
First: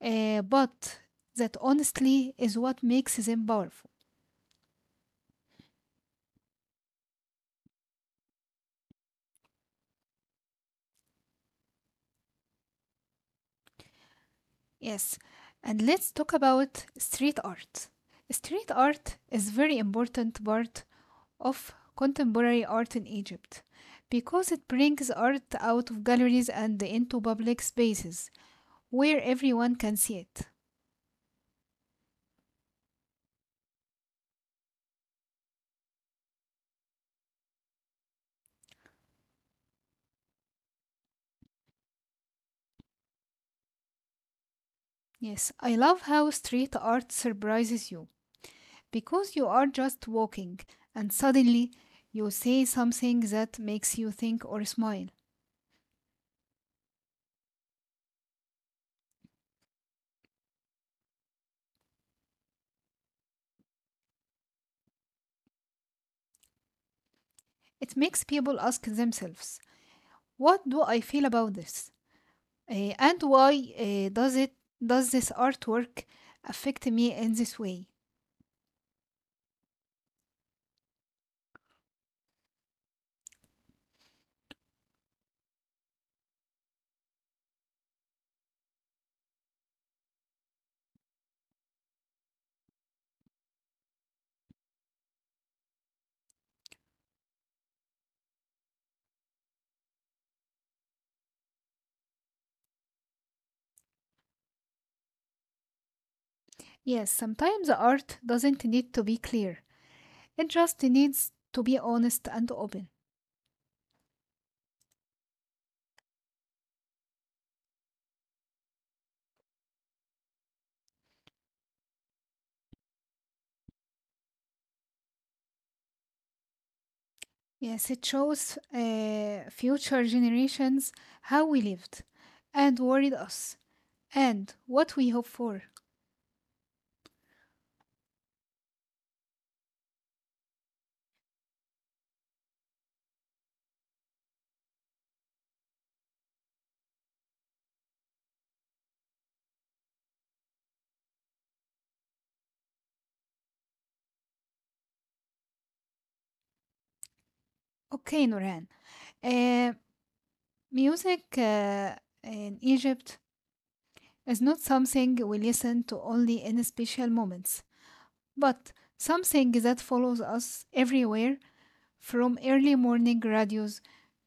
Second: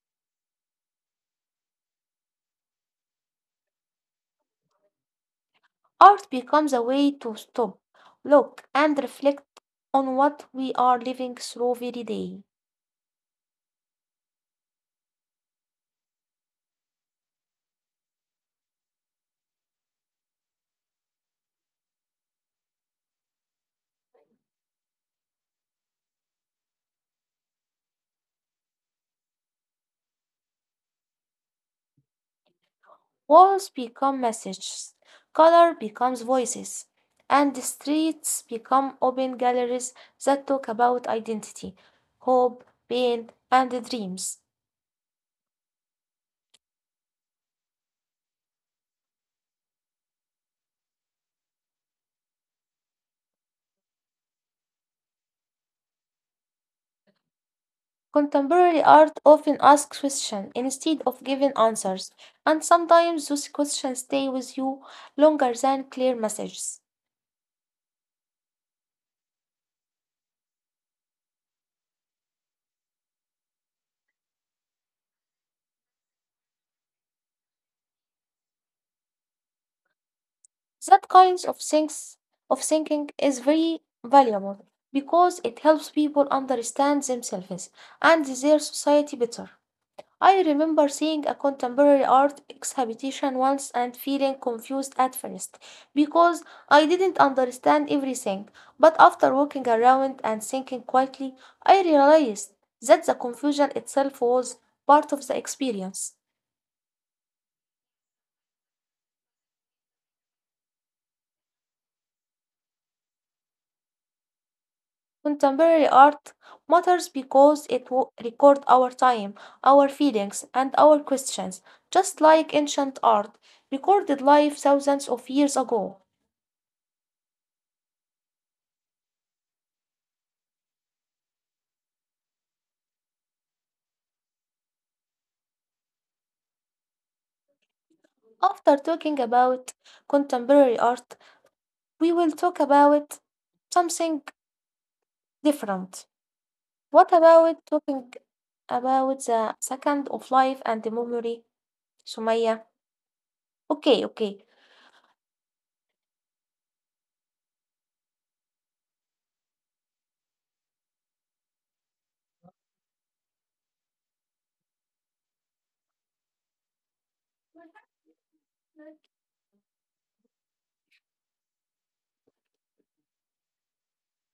B: But that honestly is what makes them powerful.
A: Art becomes a way to stop, look, and reflect on what we are living through every day.
B: Yes, and let's talk about street art. Street art is very important part of contemporary art in Egypt because it brings art out of galleries and into public spaces where everyone can see it.
A: Walls become messages, color becomes voices, and the streets become open galleries that talk about identity, hope, pain, and dreams.
B: Yes, I love how street art surprises you because you are just walking and suddenly you say something that makes you think or smile.
A: Contemporary art often asks questions instead of giving answers, and sometimes those questions stay with you longer than clear messages.
B: It makes people ask themselves, what do I feel about this? And why uh, does it does this artwork affect me in this way?
A: That kinds of things of thinking is very valuable because it helps people understand themselves and their society better. I remember seeing a contemporary art exhibition once and feeling confused at first because I didn't understand everything. But after walking around and thinking quietly, I realized that the confusion itself was part of the experience.
B: Yes, sometimes art doesn't need to be clear. It just needs to be honest and open.
A: Contemporary art matters because it records our time, our feelings, and our questions, just like ancient art recorded life thousands of years ago.
B: Yes, it shows future generations how we lived and worried us and what we hope for.
A: After talking about contemporary art, we will talk about something different. What about talking about the second of life and the memory, Sumaya? Okay, okay.
B: Okay, Noran. Uh, music in Egypt is not something we listen to only in special moments. But something that follows us everywhere from early morning radios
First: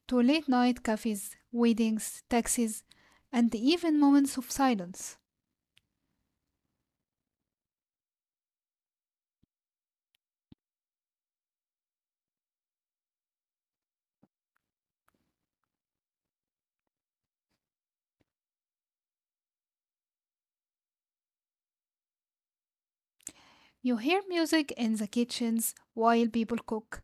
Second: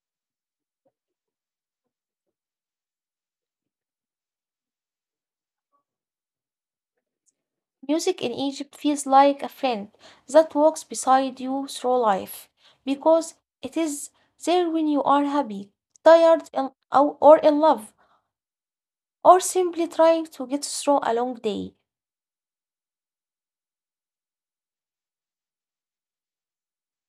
B: to late night cafes, weddings, taxis, and even moments of silence.
A: Music in Egypt feels like a friend that walks beside you through life because it is there when you are happy, tired, or in love, or simply trying to get through a long day.
B: You hear music in the kitchens while people cook,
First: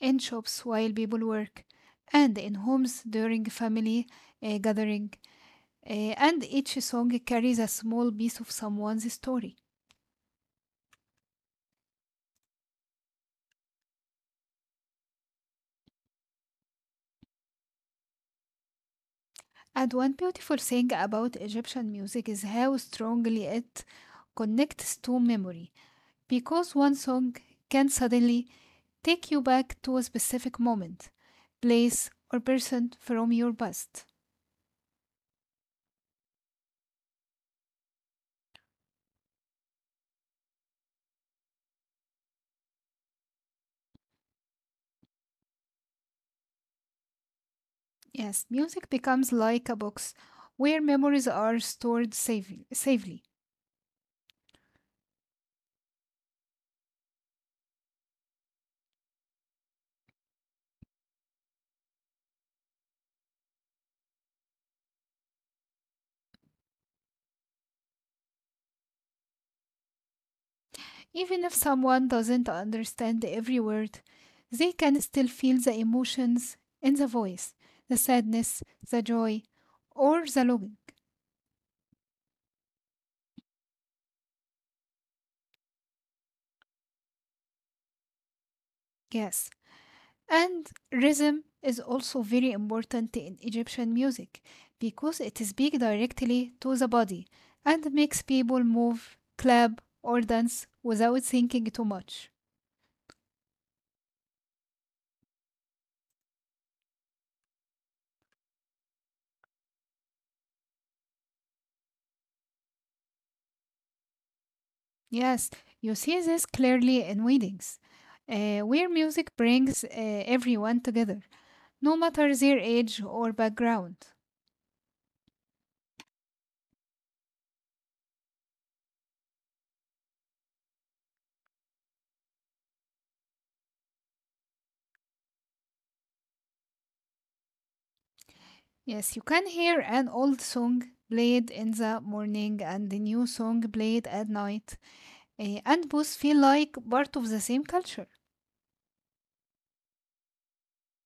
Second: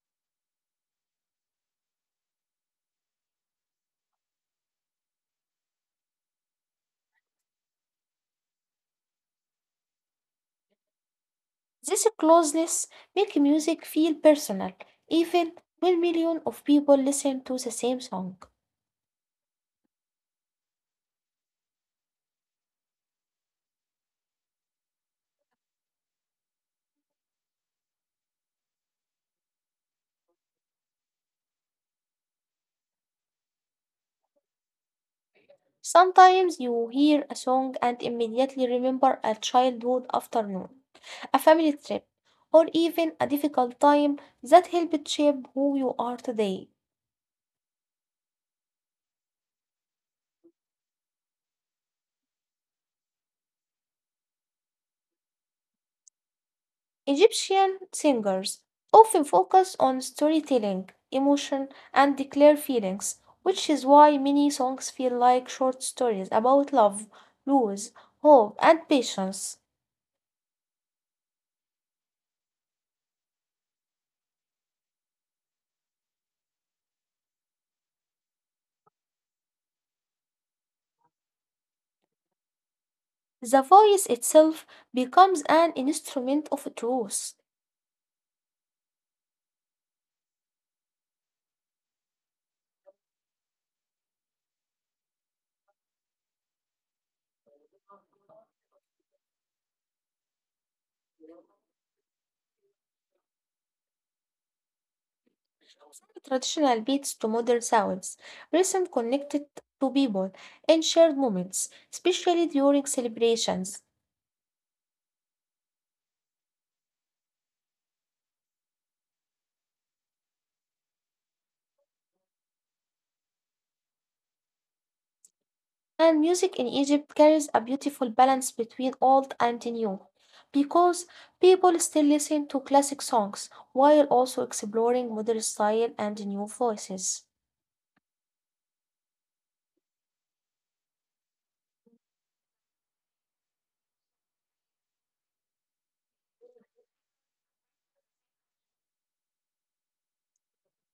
B: in shops while people work, and in homes during family gathering. And each song carries a small piece of someone's story.
A: This closeness makes music feel personal, even when millions of people listen to the same song.
B: And one beautiful thing about Egyptian music is how strongly it connects to memory, because one song can suddenly take you back to a specific moment, place, or person from your past.
A: Sometimes you hear a song and immediately remember a childhood afternoon, a family trip, or even a difficult time that helped shape who you are today.
B: Yes, music becomes like a box where memories are stored safely.
A: Egyptian singers often focus on storytelling, emotion, and declare feelings, which is why many songs feel like short stories about love, loss, hope, and patience.
B: Even if someone doesn't understand every word, they can still feel the emotions in the voice the sadness, the joy, or the longing.
A: The voice itself becomes an instrument of truth.
B: Yes. And rhythm is also very important in Egyptian music because it is speaks directly to the body and makes people move, clap, or dance without thinking too much.
A: From traditional beats to modern sounds, rhythm connected to people and shared moments, especially during celebrations.
B: Yes, you see this clearly in weddings, where music brings everyone together, no matter their age or background.
A: And music in Egypt carries a beautiful balance between old and new, because people still listen to classic songs while also exploring modern style and new voices.
B: Yes, you can hear an old song played in the morning and a new song played at night, and both feel like part of the same culture.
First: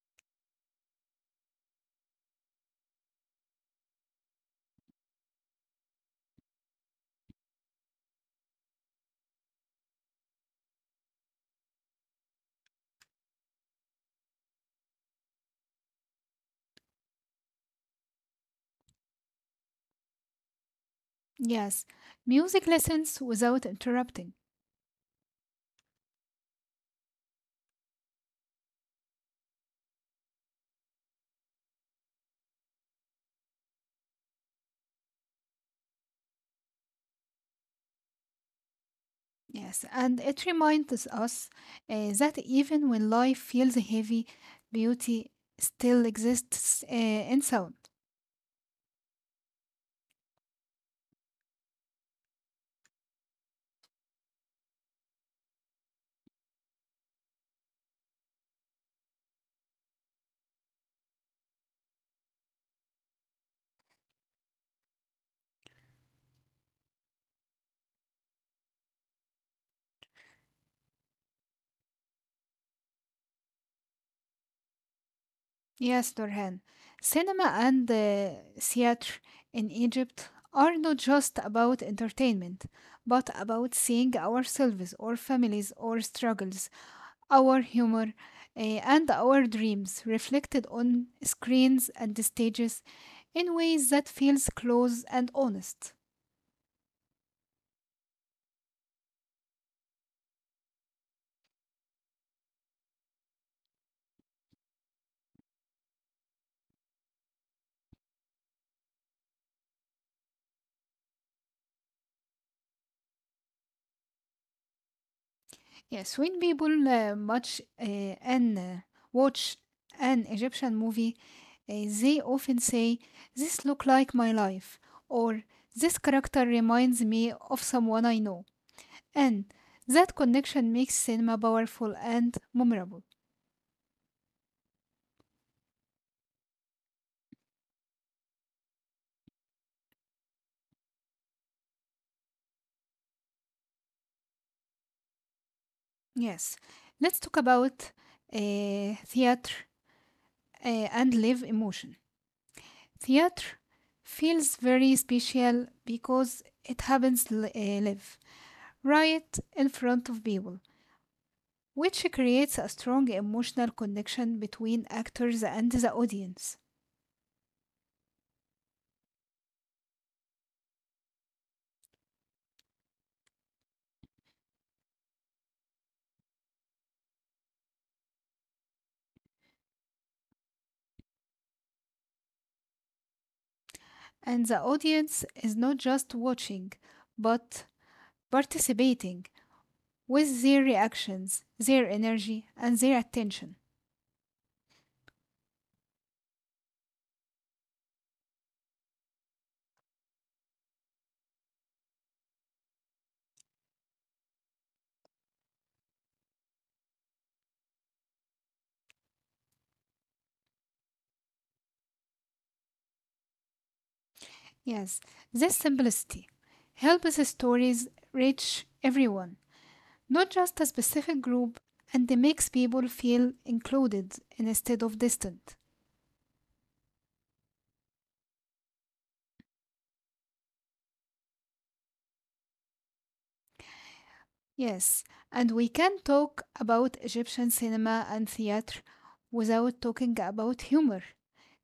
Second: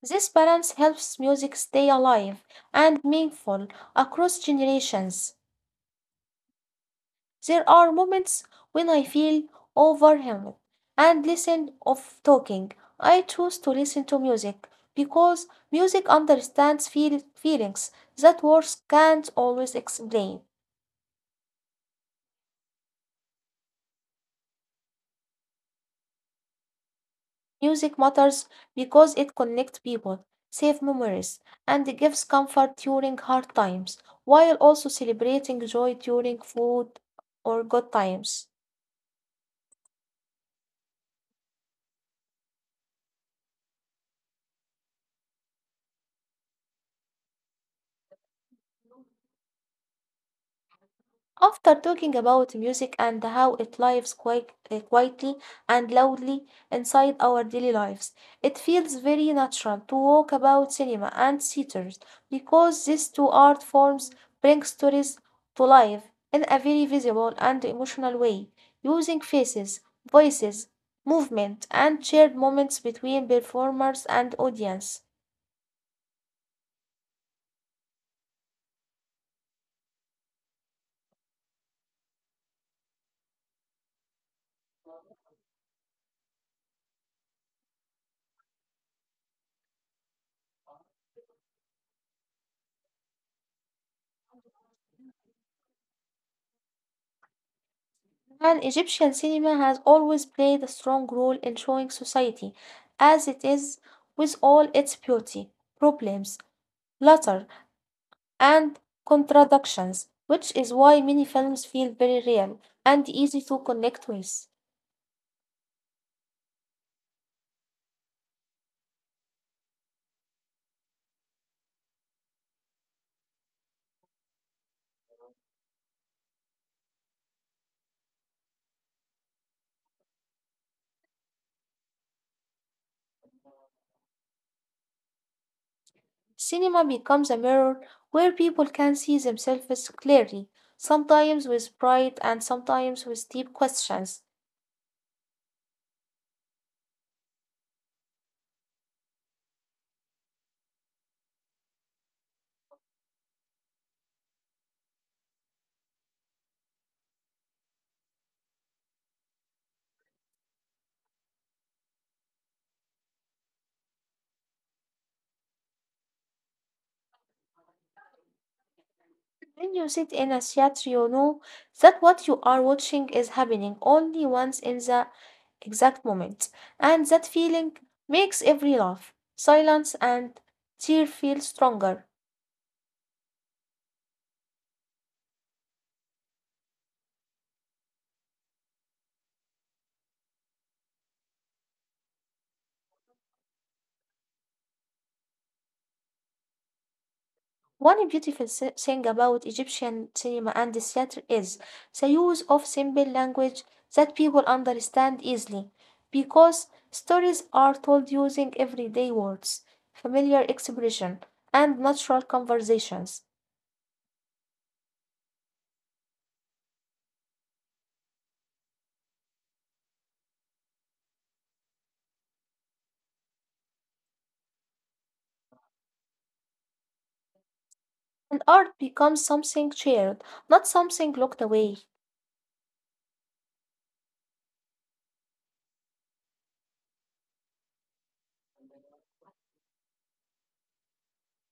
A: This balance helps music stay alive and meaningful across generations. There are moments when I feel overwhelmed and listen of talking. I choose to listen to music because music understands feelings that words can't always explain.
B: Yes, music lessens without interrupting.
A: Music matters because it connects people, saves memories, and gives comfort during hard times, while also celebrating joy during food or good times.
B: Yes, and it reminds us that even when life feels heavy, beauty still exists in sound.
A: After talking about music and how it lives quietly and loudly inside our daily lives, it feels very natural to talk about cinema and theaters because these two art forms bring stories to life in a very visible and emotional way, using faces, voices, movement, and shared moments between performers and audience.
B: Yes, Nurhan. Cinema and theater in Egypt are not just about entertainment, but about seeing ourselves, our families, our struggles, our humor, and our dreams reflected on screens and stages in ways that feels close and honest.
A: And Egyptian cinema has always played a strong role in showing society as it is with all its beauty, problems, laughter, and contradictions, which is why many films feel very real and easy to connect with.
B: Yes, when people watch an Egyptian movie, uh, they often say, "This look like my life," or "This character reminds me of someone I know," and that connection makes cinema powerful and memorable.
A: Cinema becomes a mirror where people can see themselves clearly, sometimes with pride and sometimes with deep questions.
B: Yes, let's talk about theater and live emotion. Theater feels very special because it happens live right in front of people, which creates a strong emotional connection between actors and the audience.
A: When you sit in a theater, you know that what you are watching is happening only once in the exact moment, and that feeling makes every laugh, silence, and tear feel stronger.
B: And the audience is not just watching, but participating with their reactions, their energy, and their attention.
A: One beautiful thing about Egyptian cinema and the theater is the use of simple language that people understand easily, because stories are told using everyday words, familiar expression, and natural conversations.
B: Yes, this simplicity helps the stories reach everyone, not just a specific group, and makes people feel included instead of distant.
A: And art becomes something shared, not something locked away.
B: Yes, and we can talk about Egyptian cinema and theater without talking about humor,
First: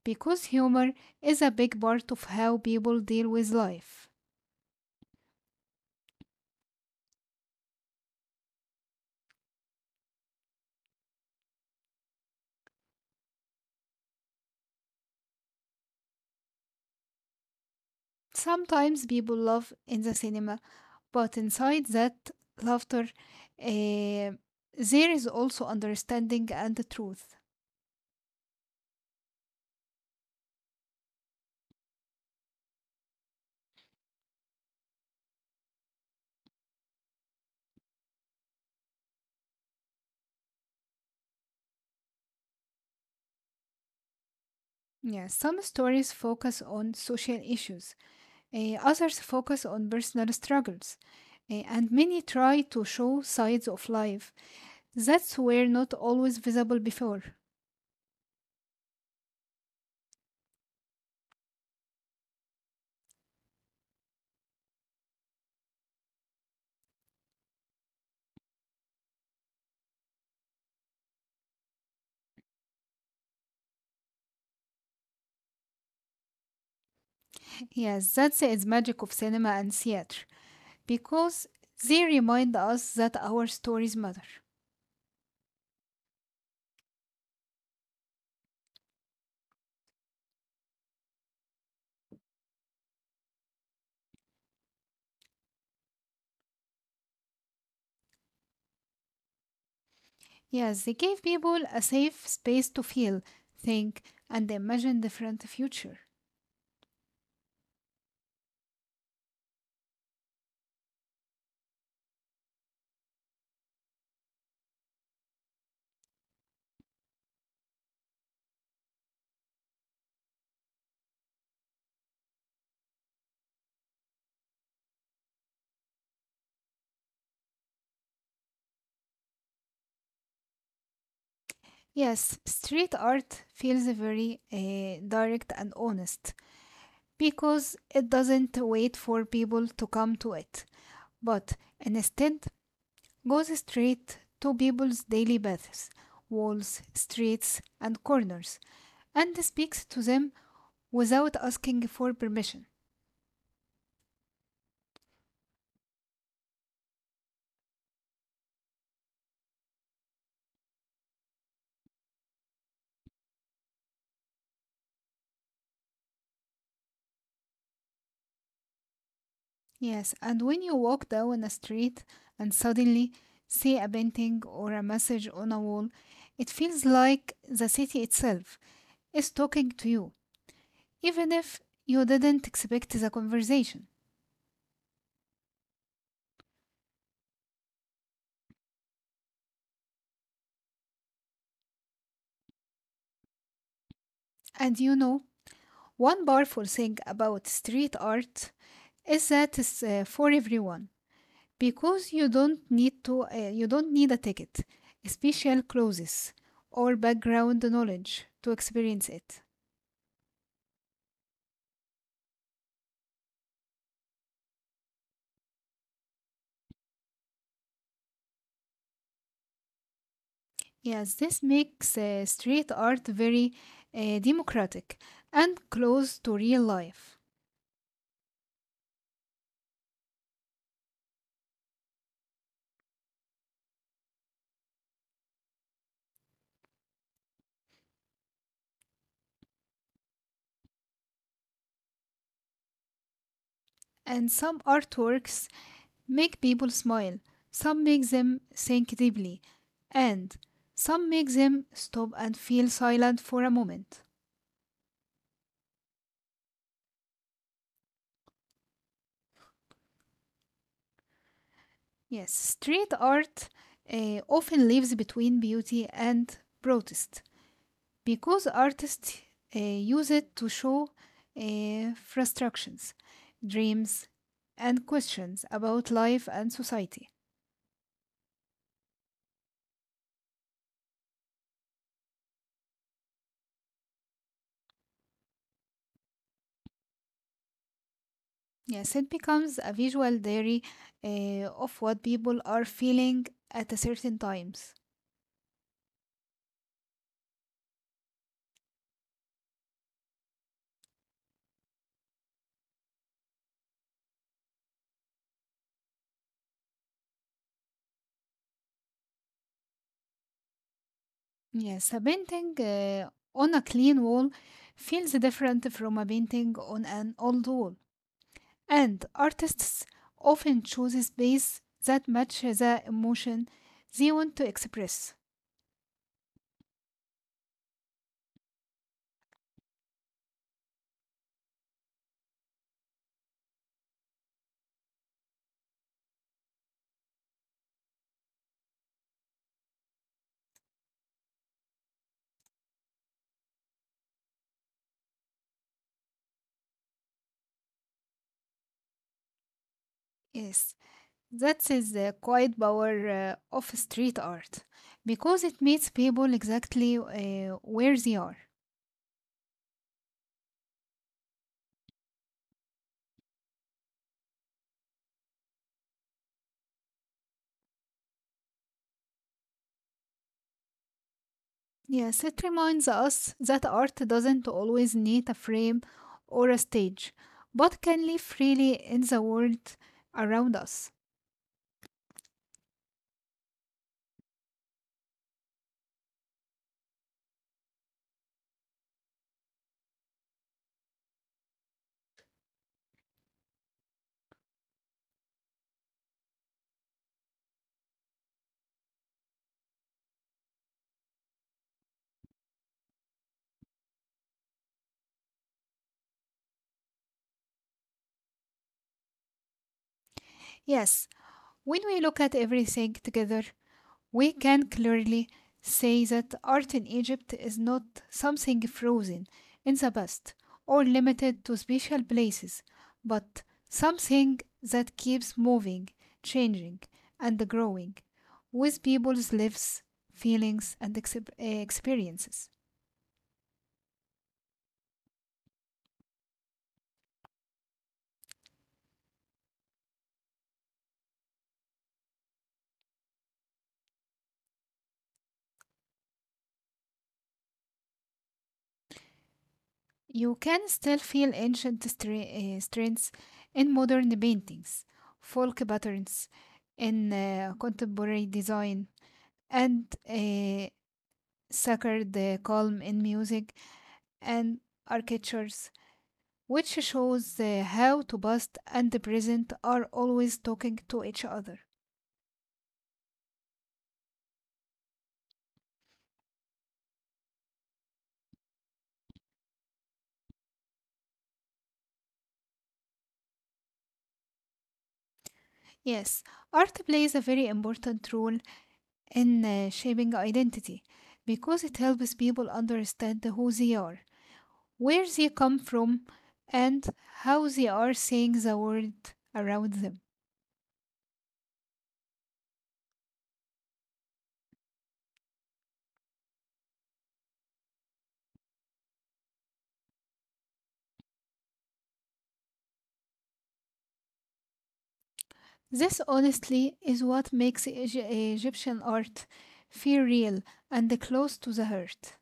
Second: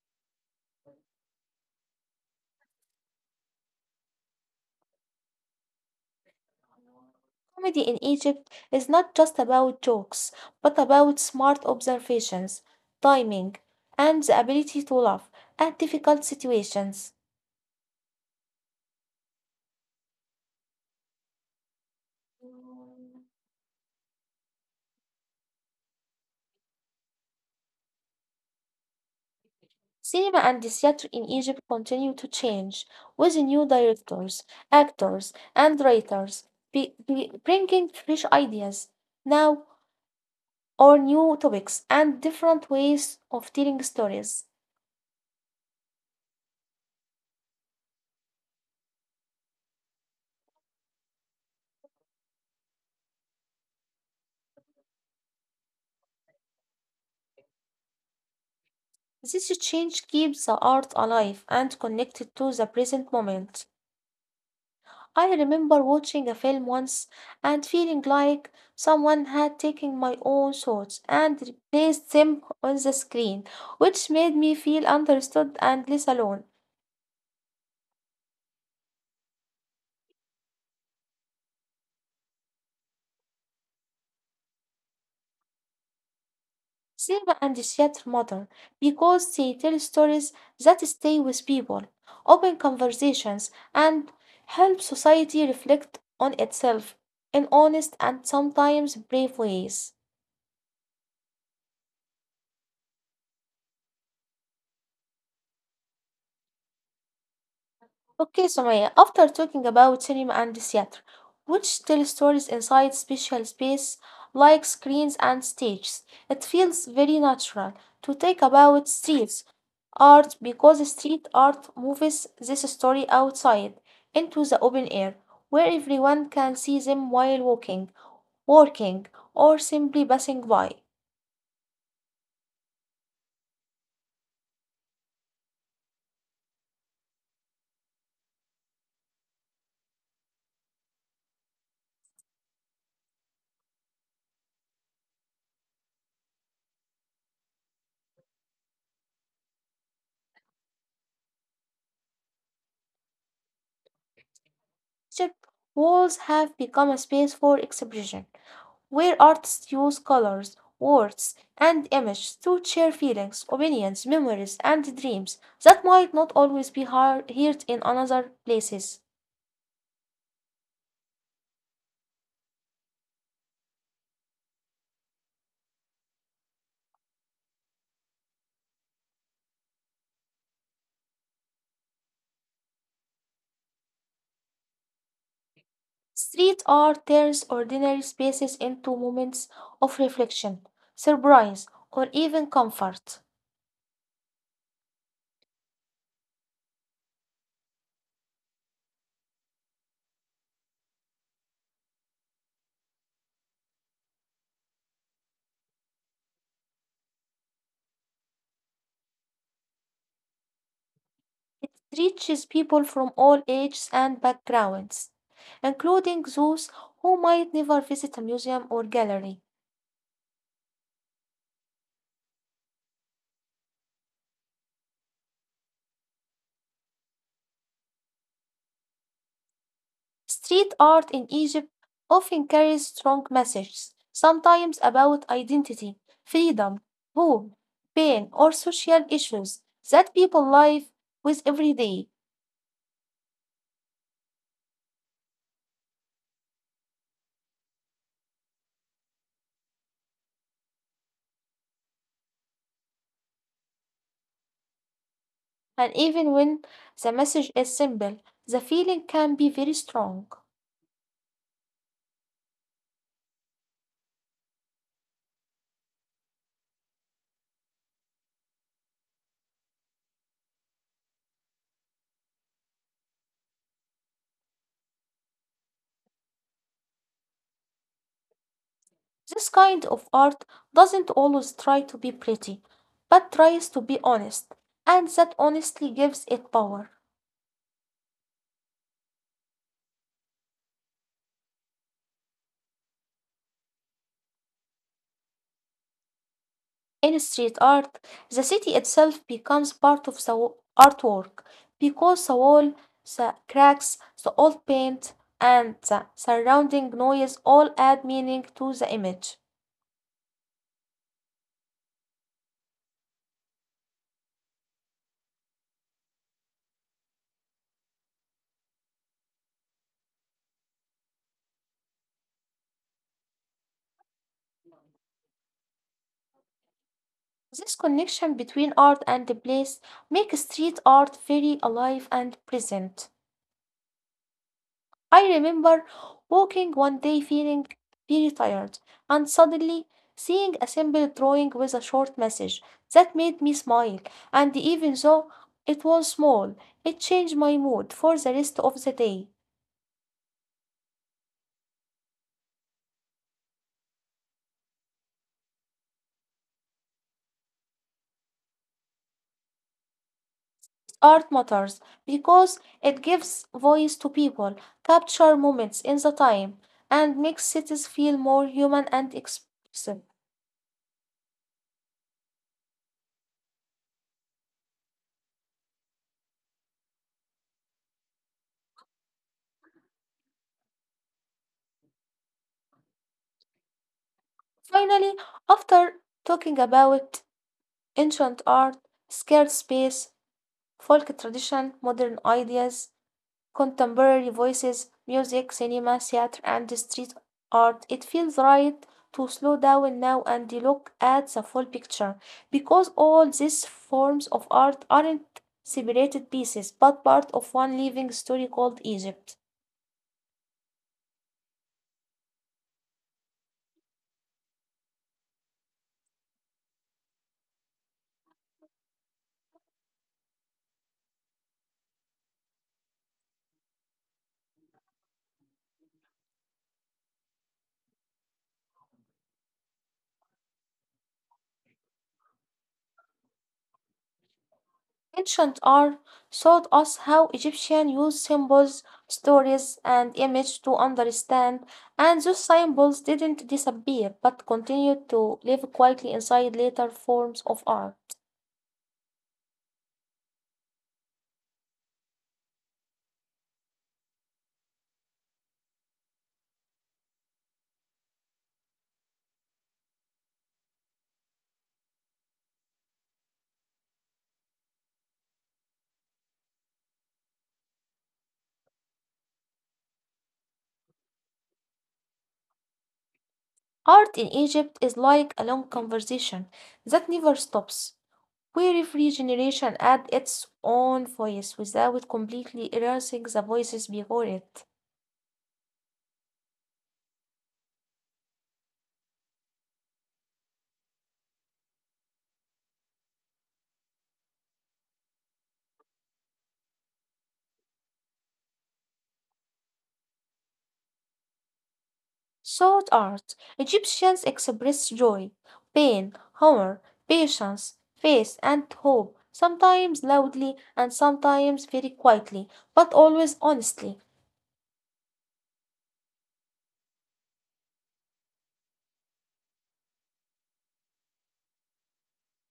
B: because humor is a big part of how people deal with life.
A: Comedy in Egypt is not just about jokes, but about smart observations, timing, and the ability to laugh at difficult situations.
B: Sometimes people laugh in the cinema, but inside that laughter, eh, there is also understanding and the truth.
A: Cinema and the theater in Egypt continue to change with new directors, actors, and writers, bringing fresh ideas now or new topics and different ways of telling stories.
B: Yes, some stories focus on social issues, others focus on personal struggles. And many try to show sides of life that's were not always visible before.
A: This change keeps the art alive and connected to the present moment. I remember watching a film once and feeling like someone had taken my own thoughts and replaced them on the screen, which made me feel understood and less alone.
B: Yes, that's its magic of cinema and theater because they remind us that our stories matter.
A: Cinema and theater matter because they tell stories that stay with people, open conversations, and help society reflect on itself in honest and sometimes brave ways.
B: Yes, they gave people a safe space to feel, think, and imagine different future.
A: Okay, Sumaya, after talking about cinema and theater, which tell stories inside special space like screens and stages, it feels very natural to talk about streets art because street art moves this story outside into the open air where everyone can see them while walking, working, or simply passing by.
B: Yes, street art feels very direct and honest because it doesn't wait for people to come to it, but instead goes straight to people's daily paths, walls, streets, and corners, and speaks to them without asking for permission.
A: Egypt walls have become a space for expression where artists use colors, words, and images to share feelings, opinions, memories, and dreams that might not always be heard in another places.
B: Yes, and when you walk down a street and suddenly see a painting or a message on a wall, it feels like the city itself is talking to you, even if you didn't expect the conversation.
A: Street art turns ordinary spaces into moments of reflection, surprise, or even comfort.
B: And you know, one powerful thing about street art is that it's for everyone, because you don't need a ticket, special clothes, or background knowledge to experience it.
A: It reaches people from all ages and backgrounds, including those who might never visit a museum or gallery.
B: Yes, this makes street art very democratic and close to real life.
A: Street art in Egypt often carries strong messages, sometimes about identity, freedom, hope, pain, or social issues that people live with every day.
B: And some artworks make people smile, some make them think deeply, and some make them stop and feel silent for a moment.
A: And even when the message is simple, the feeling can be very strong.
B: Yes, street art often lives between beauty and protest because artists use it to show frustrations, dreams, and questions about life and society.
A: This kind of art doesn't always try to be pretty, but tries to be honest, and that honestly gives it power.
B: Yes, it becomes a visual diary of what people are feeling at a certain times.
A: In street art, the city itself becomes part of the artwork because the wall, the cracks, the old paint, and the surrounding noise all add meaning to the image.
B: Yes, a painting on a clean wall feels different from a painting on an old wall, and artists often choose space that matches the emotion they want to express.
A: This connection between art and the place makes street art very alive and present. I remember walking one day feeling very tired and suddenly seeing a simple drawing with a short message that made me smile, and even though it was small, it changed my mood for the rest of the day.
B: Yes, that is the quiet power of street art because it meets people exactly where they are.
A: Art matters because it gives voice to people, capture moments in the time, and makes cities feel more human and expressive.
B: Yes, it reminds us that art doesn't always need a frame or a stage, but can live freely in the world around us.
A: Finally, after talking about ancient art, scared space, folk tradition, modern ideas, contemporary voices, music, cinema, theater, and street art. It feels right to slow down now and look at the full picture because all these forms of art aren't separated pieces but part of one living story called Egypt.
B: Yes, when we look at everything together, we can clearly say that art in Egypt is not something frozen in the past or limited to special places, but something that keeps moving, changing, and growing with people's lives, feelings, and experiences.
A: Ancient art showed us how Egyptians used symbols, stories, and images to understand, and those symbols didn't disappear but continued to live quietly inside later forms of art.
B: You can still feel ancient strengths in modern paintings, folk patterns in contemporary design, and suckered the calm in music and architectures, which shows how to past and the present are always talking to each other.
A: Art in Egypt is like a long conversation that never stops, where every generation adds its own voice without completely erasing the voices before it.
B: Yes, art plays a very important role in shaping identity because it helps people understand who they are, where they come from, and how they are seeing the world around them.
A: Sword art. Egyptians express joy, pain, humor, patience, faith, and hope, sometimes loudly and sometimes very quietly, but always honestly.
B: This honestly is what makes Egyptian art feel real and close to the heart.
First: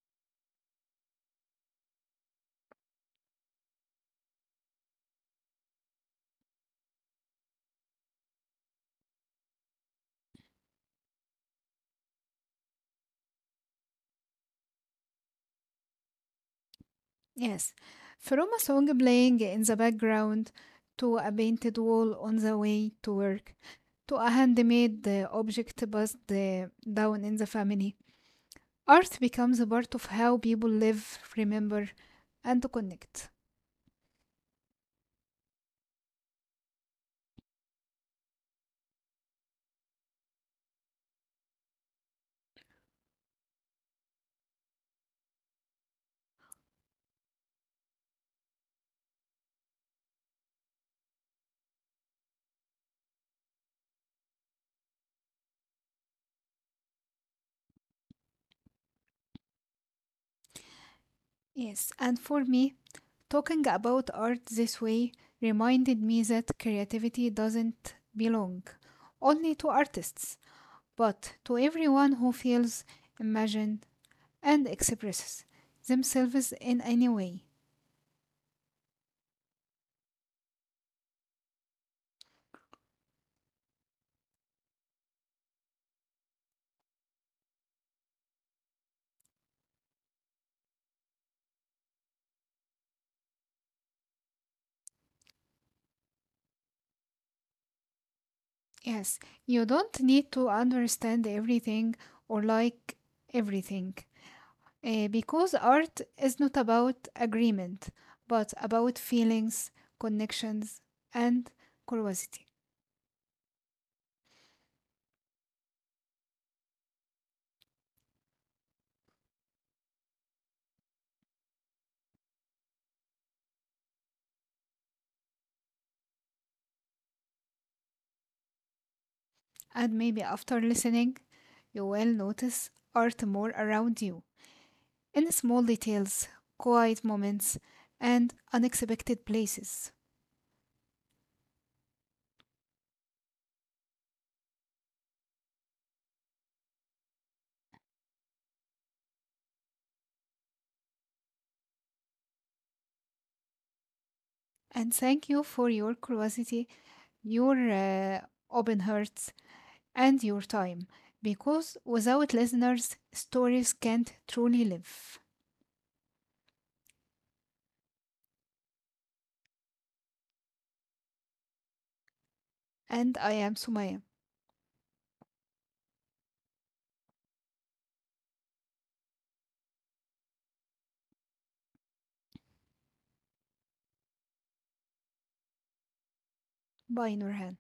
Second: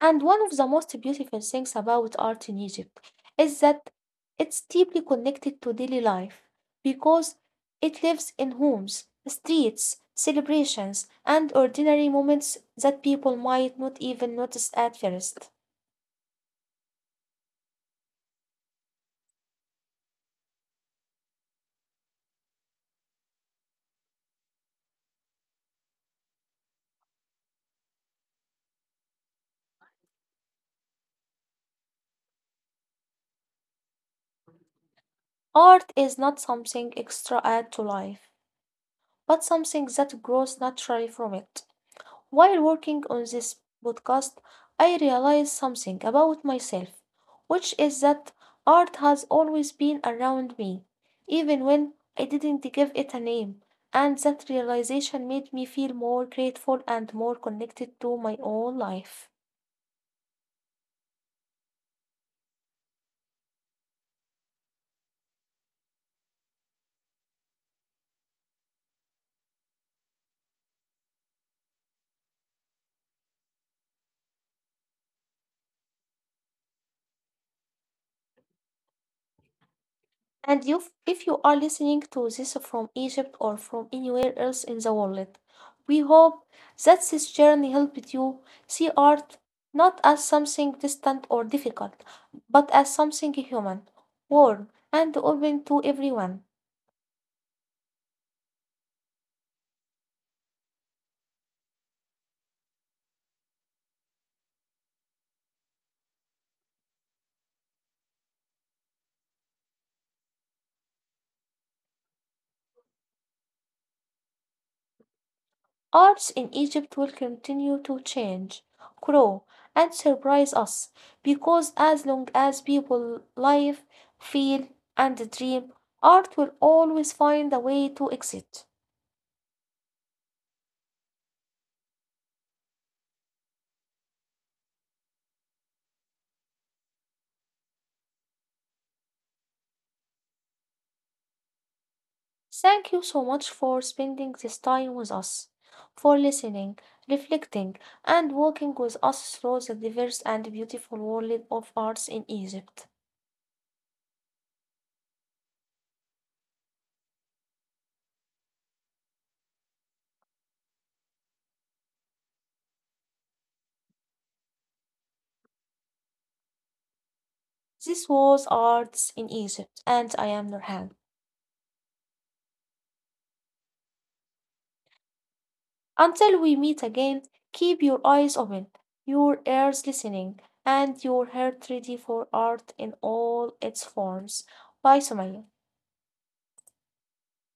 A: And one of the most beautiful things about art in Egypt is that it's deeply connected to daily life because it lives in homes, streets, celebrations, and ordinary moments that people might not even notice at first.
B: Yes, from a song playing in the background to a painted wall on the way to work to a handmade object passed down in the family, art becomes a part of how people live, remember, and connect.
A: Art is not something extra add to life, but something that grows naturally from it. While working on this podcast, I realized something about myself, which is that art has always been around me, even when I didn't give it a name, and that realization made me feel more grateful and more connected to my own life.
B: Yes, and for me, talking about art this way reminded me that creativity doesn't belong only to artists, but to everyone who feels, imagines, and expresses themselves in any way.
A: And you, if you are listening to this from Egypt or from anywhere else in the world, we hope that this journey helped you see art not as something distant or difficult, but as something human, warm, and open to everyone.
B: Yes, you don't need to understand everything or like everything because art is not about agreement but about feelings, connections, and curiosity.
A: Arts in Egypt will continue to change, grow, and surprise us because as long as people live, feel, and dream, art will always find a way to exist.
B: And maybe after listening, you will notice art more around you in small details, quiet moments, and unexpected places.
A: Thank you so much for spending this time with us, for listening, reflecting, and walking with us through the diverse and beautiful world of arts in Egypt.
B: And thank you for your curiosity, your open hearts, and your time, because without listeners, stories can't truly live.
A: This was Arts in Egypt, and I am Nurhan.
B: And I am Sumaya.
A: Until we meet again, keep your eyes open, your ears listening, and your heart ready for art in all its forms. Bye, Sumaya.
B: Bye, Nurhan.